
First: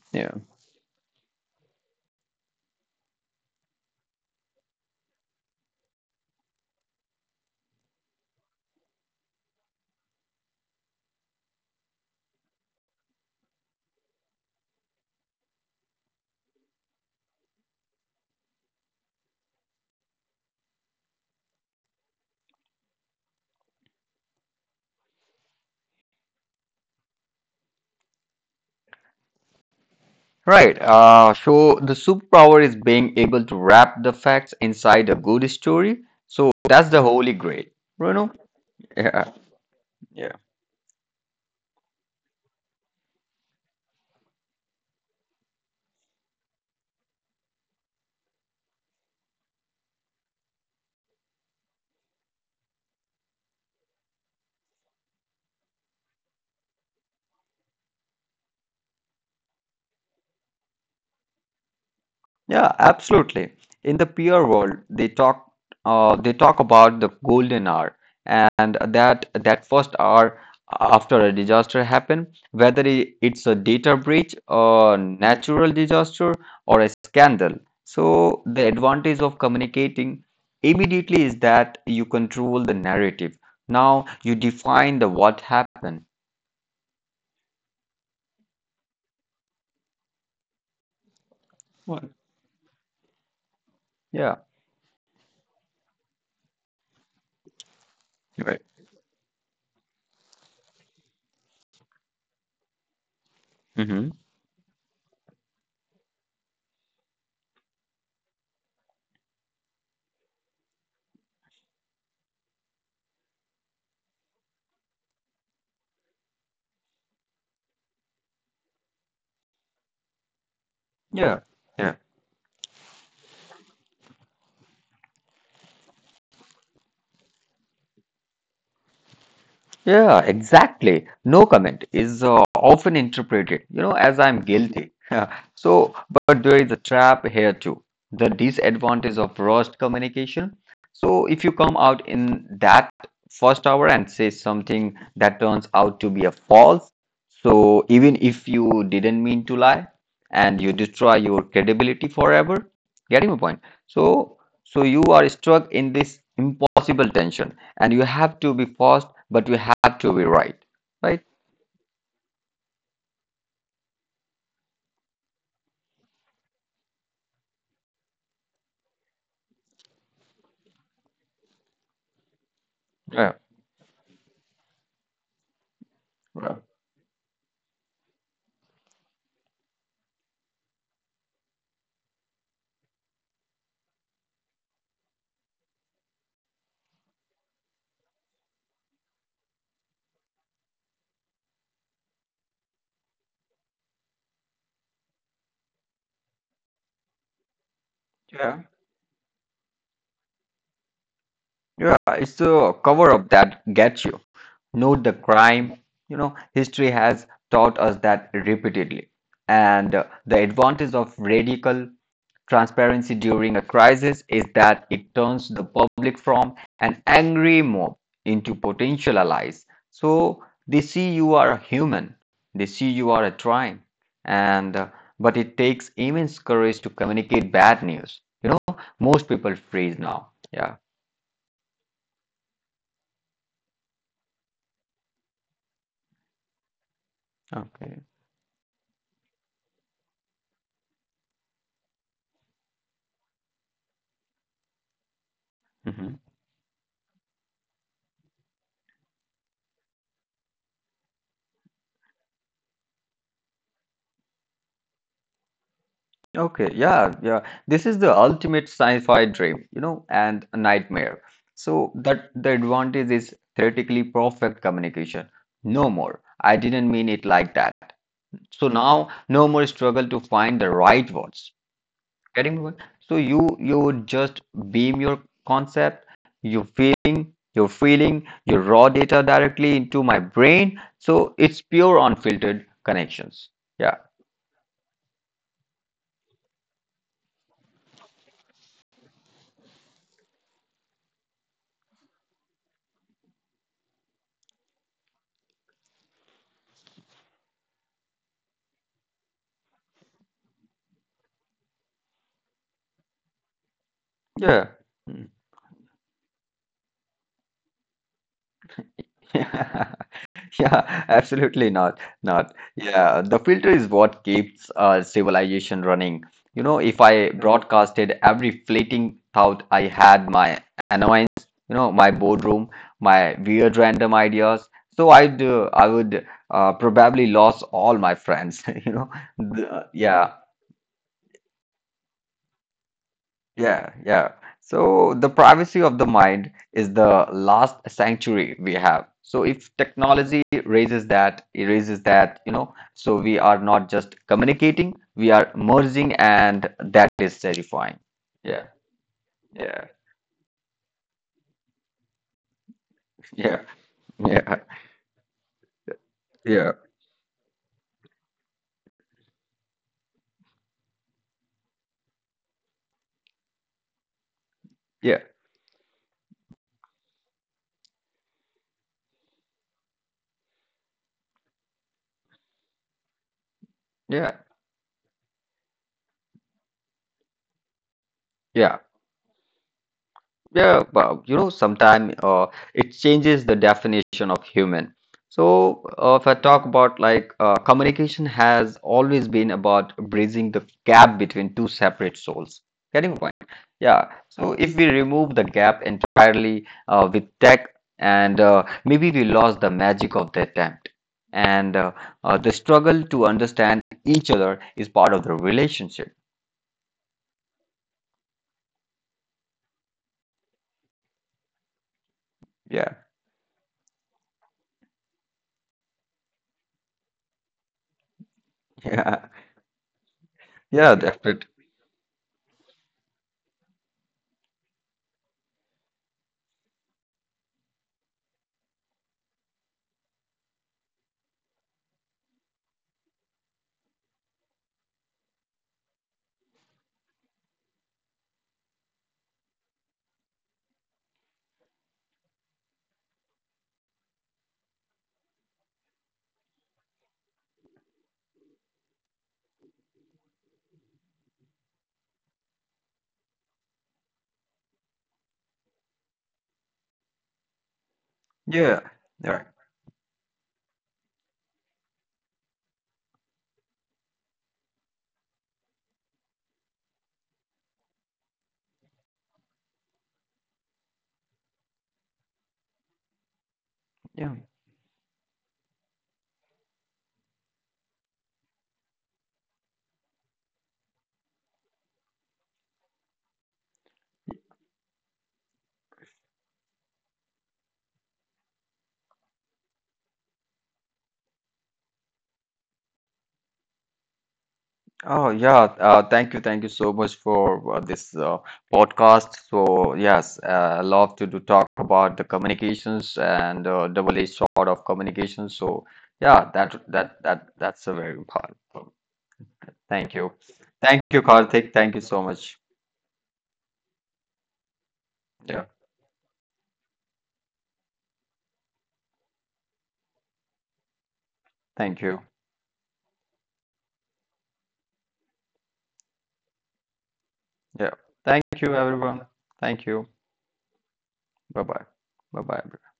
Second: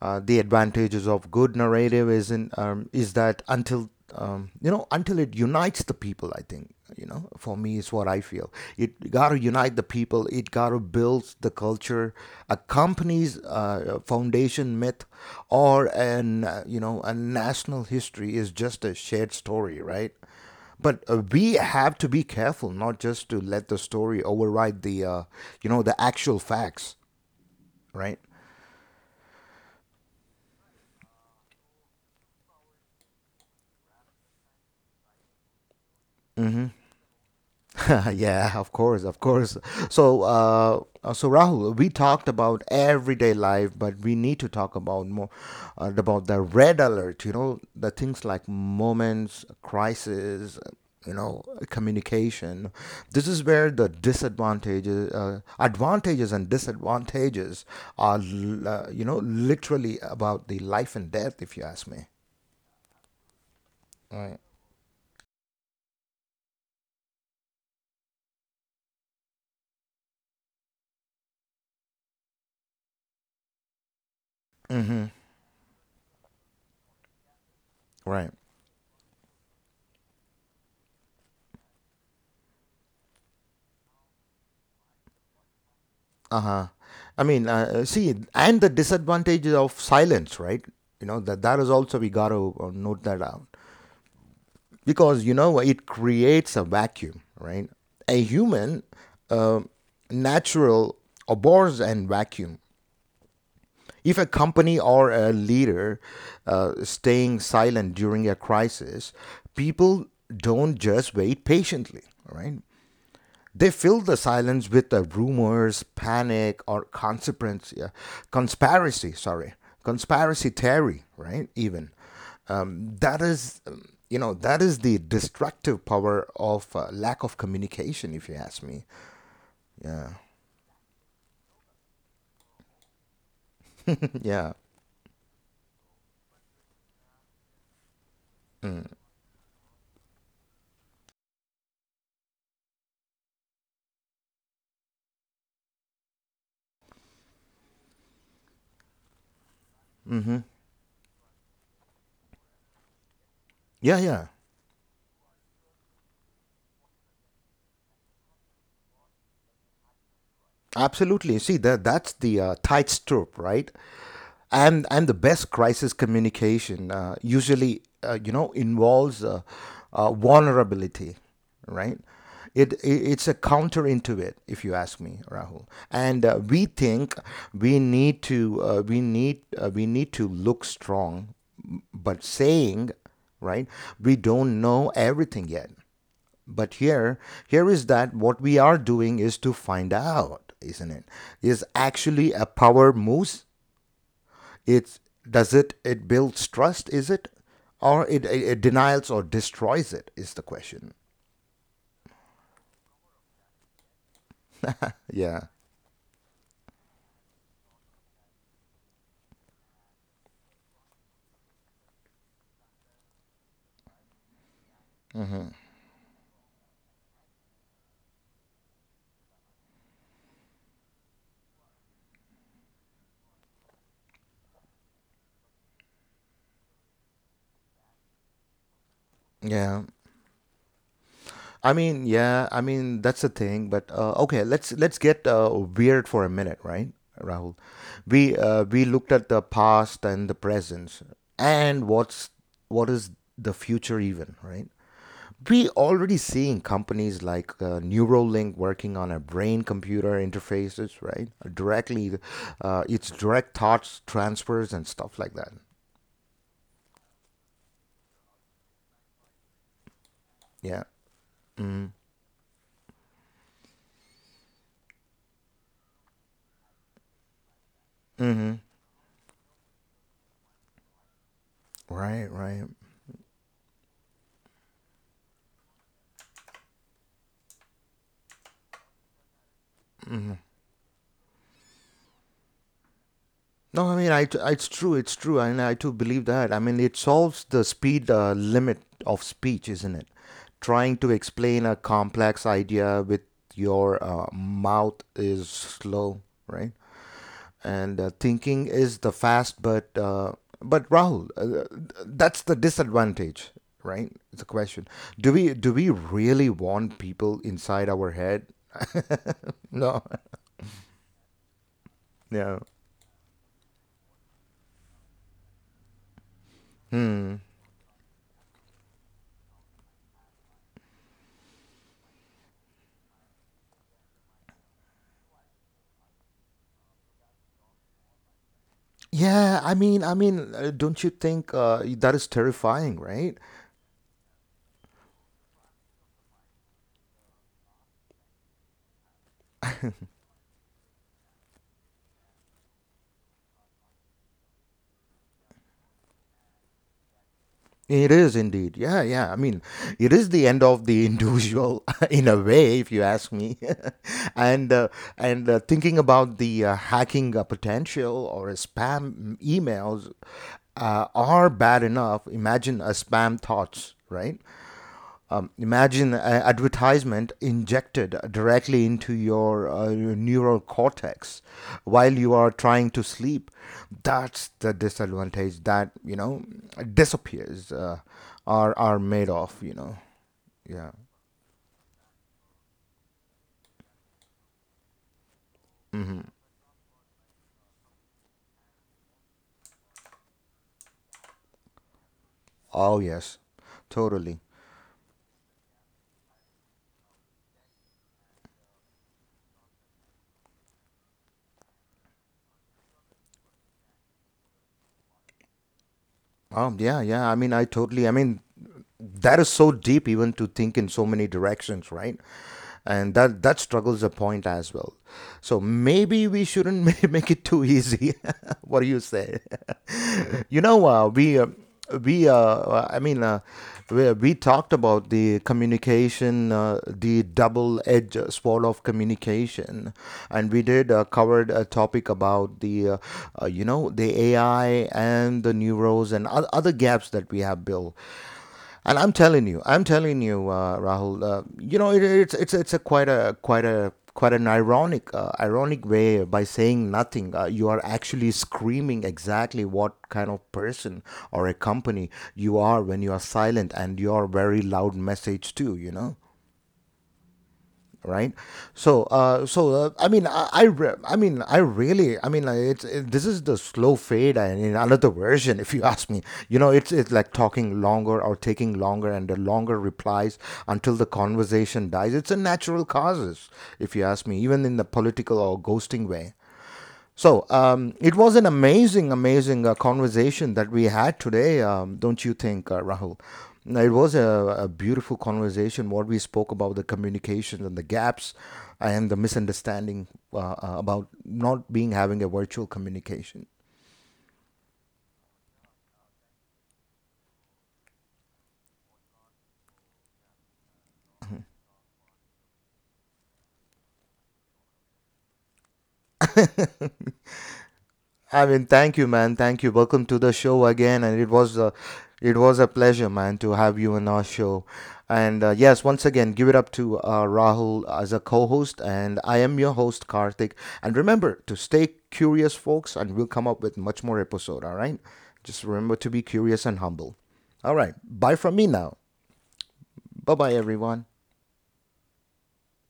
S2: yeah.
S1: The advantages of good narrative is in, is that until, you know, until it unites the people. I think you know for me is what I feel. It got to unite the people. It got to build the culture. A company's foundation myth or an you know a national history is just a shared story, right? But we have to be careful not just to let the story override the you know the actual facts, right.
S2: Right. So the superpower is being able to wrap the facts inside a good story. So that's the holy grail,
S1: (laughs)
S2: you know?
S1: Yeah, of course,
S2: Yeah,
S1: of course.
S2: yeah.
S1: So Rahul, we talked about everyday life, but we need to talk about more about the red alert. You know, the things like moments, crisis. You know, communication. This is where the disadvantages, advantages and disadvantages are. Literally about the life and death, if you ask me.
S2: Yeah, absolutely. In the PR
S1: Right.
S2: world, they talk about the golden hour, and that first hour after a disaster happen, whether it's a data breach, a
S1: Mm-hmm.
S2: natural disaster, or a scandal.
S1: Right.
S2: So the advantage of communicating immediately is that you control the narrative. Now you define the what happened.
S1: Uh-huh. See, and the disadvantages of silence, right? You know, that that is
S2: What?
S1: also we got to note that out,
S2: Yeah.
S1: because you know it creates a vacuum, right? A
S2: Right.
S1: human, uh, natural, abhors and vacuum.
S2: Hmm.
S1: If a company or a leader staying silent during a crisis, people don't just wait patiently, right? They fill the silence with rumors, panic, or consequence, yeah, conspiracy. Sorry, conspiracy theory,
S2: Yeah.
S1: right? Even that is, that is the destructive power of lack of communication. If you ask me,
S2: Yeah,
S1: yeah.
S2: exactly. No comment is often interpreted, you know, as
S1: (laughs)
S2: I'm
S1: Yeah,
S2: guilty. (laughs) So, but there is a trap here too. The disadvantage of rushed communication. So, if you come out in that first hour and say something that turns out to be a false, so even if you didn't mean to lie and you destroy your credibility forever, getting my point.
S1: yeah, yeah.
S2: So, so you are stuck in this impossible tension, and you have to be fast, but you have to be right, right?
S1: Absolutely. See, that that's the tight trope, right? And the best crisis communication usually involves vulnerability, right? It's
S2: Yeah,
S1: a counter into it, if you ask me, Rahul. And
S2: yeah,
S1: we think we need to we need to look strong, but saying, right, we don't know everything yet, but here, here is that what we are doing is to find out, isn't it, is actually a power move. It's, does it, it builds trust, is it, or it, it,
S2: yeah.
S1: it denies or destroys it, is the question.
S2: Yeah. It's the cover up that gets you. Note the
S1: Yeah,
S2: crime. You know, history has taught us that repeatedly, and the advantage of radical transparency during a crisis is that it turns the public from an angry mob into potential allies. So they see you are a human, they see you are a trying, and but it takes immense courage to communicate bad news. You know, most people
S1: yeah.
S2: freeze now. Yeah.
S1: I mean, yeah, I mean that's the thing. But okay, let's get weird for a minute, right, Rahul?
S2: Okay.
S1: We looked at the past and the present, and what is the future even, right? We
S2: Mhm.
S1: already seeing companies like Neuralink working on a brain computer interfaces, right? Directly, it's direct thoughts transfers and stuff like that.
S2: Okay, yeah, yeah. This is the ultimate sci-fi dream, you know, and a
S1: Yeah.
S2: nightmare. So that the advantage is theoretically perfect communication. No more. I didn't mean it like that.
S1: Mhm.
S2: So now no more struggle to find the right words.
S1: Right,
S2: Getting
S1: right.
S2: me? So you would just beam your concept, your feeling, your raw data directly into my brain. So it's pure unfiltered connections.
S1: No,
S2: Yeah.
S1: I mean, it's true, and I too believe that. I mean, it solves the speed limit of speech, isn't it? Trying to explain a complex idea with your mouth is slow, right? And thinking is the fast, but Rahul, that's the disadvantage, right? The
S2: Yeah.
S1: question:
S2: (laughs) (laughs)
S1: do we really want people inside our head? (laughs)
S2: Mm.
S1: No.
S2: Yeah, (laughs) absolutely not.
S1: (laughs)
S2: Not.
S1: Yeah.
S2: Yeah, the filter is what keeps civilization running. You know, if I
S1: Hmm.
S2: broadcasted every fleeting thought I had, my annoyance, you know, my boredom, my weird random ideas, so I would probably lose all my friends. (laughs) You know,
S1: Yeah, I mean, I
S2: Yeah.
S1: mean, uh, don't you think that is terrifying, right?
S2: Yeah, yeah. So the privacy of the mind is the last sanctuary we have. So if technology raises that, erases that, you know, so we are not just communicating, we are merging, and that is terrifying.
S1: It is
S2: Yeah,
S1: indeed. Yeah, yeah. I mean,
S2: yeah,
S1: it is the end of the individual (laughs) in a way, if you ask
S2: yeah,
S1: me. (laughs)
S2: yeah,
S1: and uh, and thinking about the
S2: yeah,
S1: hacking potential or spam emails are bad enough. Imagine a spam thoughts, right?
S2: yeah,
S1: Imagine an advertisement injected directly into your neural cortex while you are trying to sleep.
S2: yeah.
S1: That's the disadvantage that you know disappears
S2: Yeah.
S1: are made of. You know,
S2: Yeah,
S1: yeah.
S2: well, you know, sometimes it changes the definition of human. So, if I talk about like communication has always been about bridging the gap between two separate souls.
S1: Oh
S2: Getting my point?
S1: yes,
S2: Yeah.
S1: totally.
S2: So, if we remove the gap entirely with tech, and maybe we lost the magic of the attempt. And The struggle to understand each other is part of the relationship.
S1: Yeah, yeah. I mean, I totally. I mean, that is so deep, even to think in so many directions, right?
S2: Yeah. (laughs)
S1: And that that struggles a point as well. So maybe we shouldn't (laughs) make it too easy. (laughs) What do you
S2: Yeah.
S1: say? (laughs) You know,
S2: Yeah, definitely.
S1: we I mean, we talked about the communication, the double-edged sword of communication, and we did covered a topic about the you know the AI and the neuros and other gaps that we have Bill. And I'm telling you, Rahul. You know, it, it's a quite an ironic ironic way by saying nothing. You are actually screaming exactly what kind of person or a company you are when you are silent, and your very loud message too. You know, right.
S2: Yeah.
S1: so
S2: Right.
S1: so I mean I, re- I mean I really I mean like it's it, this is the slow fade and in another version (laughs) if you ask me. You know, it's like talking longer or taking longer and the longer replies until the conversation dies, it's a natural causes, if you ask
S2: Yeah.
S1: me, even in the political or ghosting way. So it was an amazing, amazing conversation that we had today, don't you think, Rahul? No, it was a beautiful conversation. What we spoke about the communication and the gaps, and the misunderstanding about not being having a virtual communication.
S2: Oh yeah, thank you so much for this podcast. So yes, I love to do talk about the communications and double-edged sword of communication. So yeah, that's a very important.
S1: I mean, thank you, man. Thank you.
S2: Thank
S1: Welcome to
S2: you,
S1: the show
S2: thank
S1: again,
S2: you,
S1: and
S2: Karthik. Thank you so
S1: it
S2: much.
S1: was a pleasure, man, to have you on our show. And
S2: Yeah,
S1: yes, once again, give it up to Rahul as a co-host, and I am your host, Karthik. And remember to stay
S2: thank you.
S1: curious, folks, and we'll come up with much more episode. All right, just remember to be curious and humble. All
S2: Yeah,
S1: right,
S2: thank
S1: bye from
S2: you,
S1: me now.
S2: everyone. Thank you.
S1: Bye bye, everyone.
S2: Bye bye. Bye bye.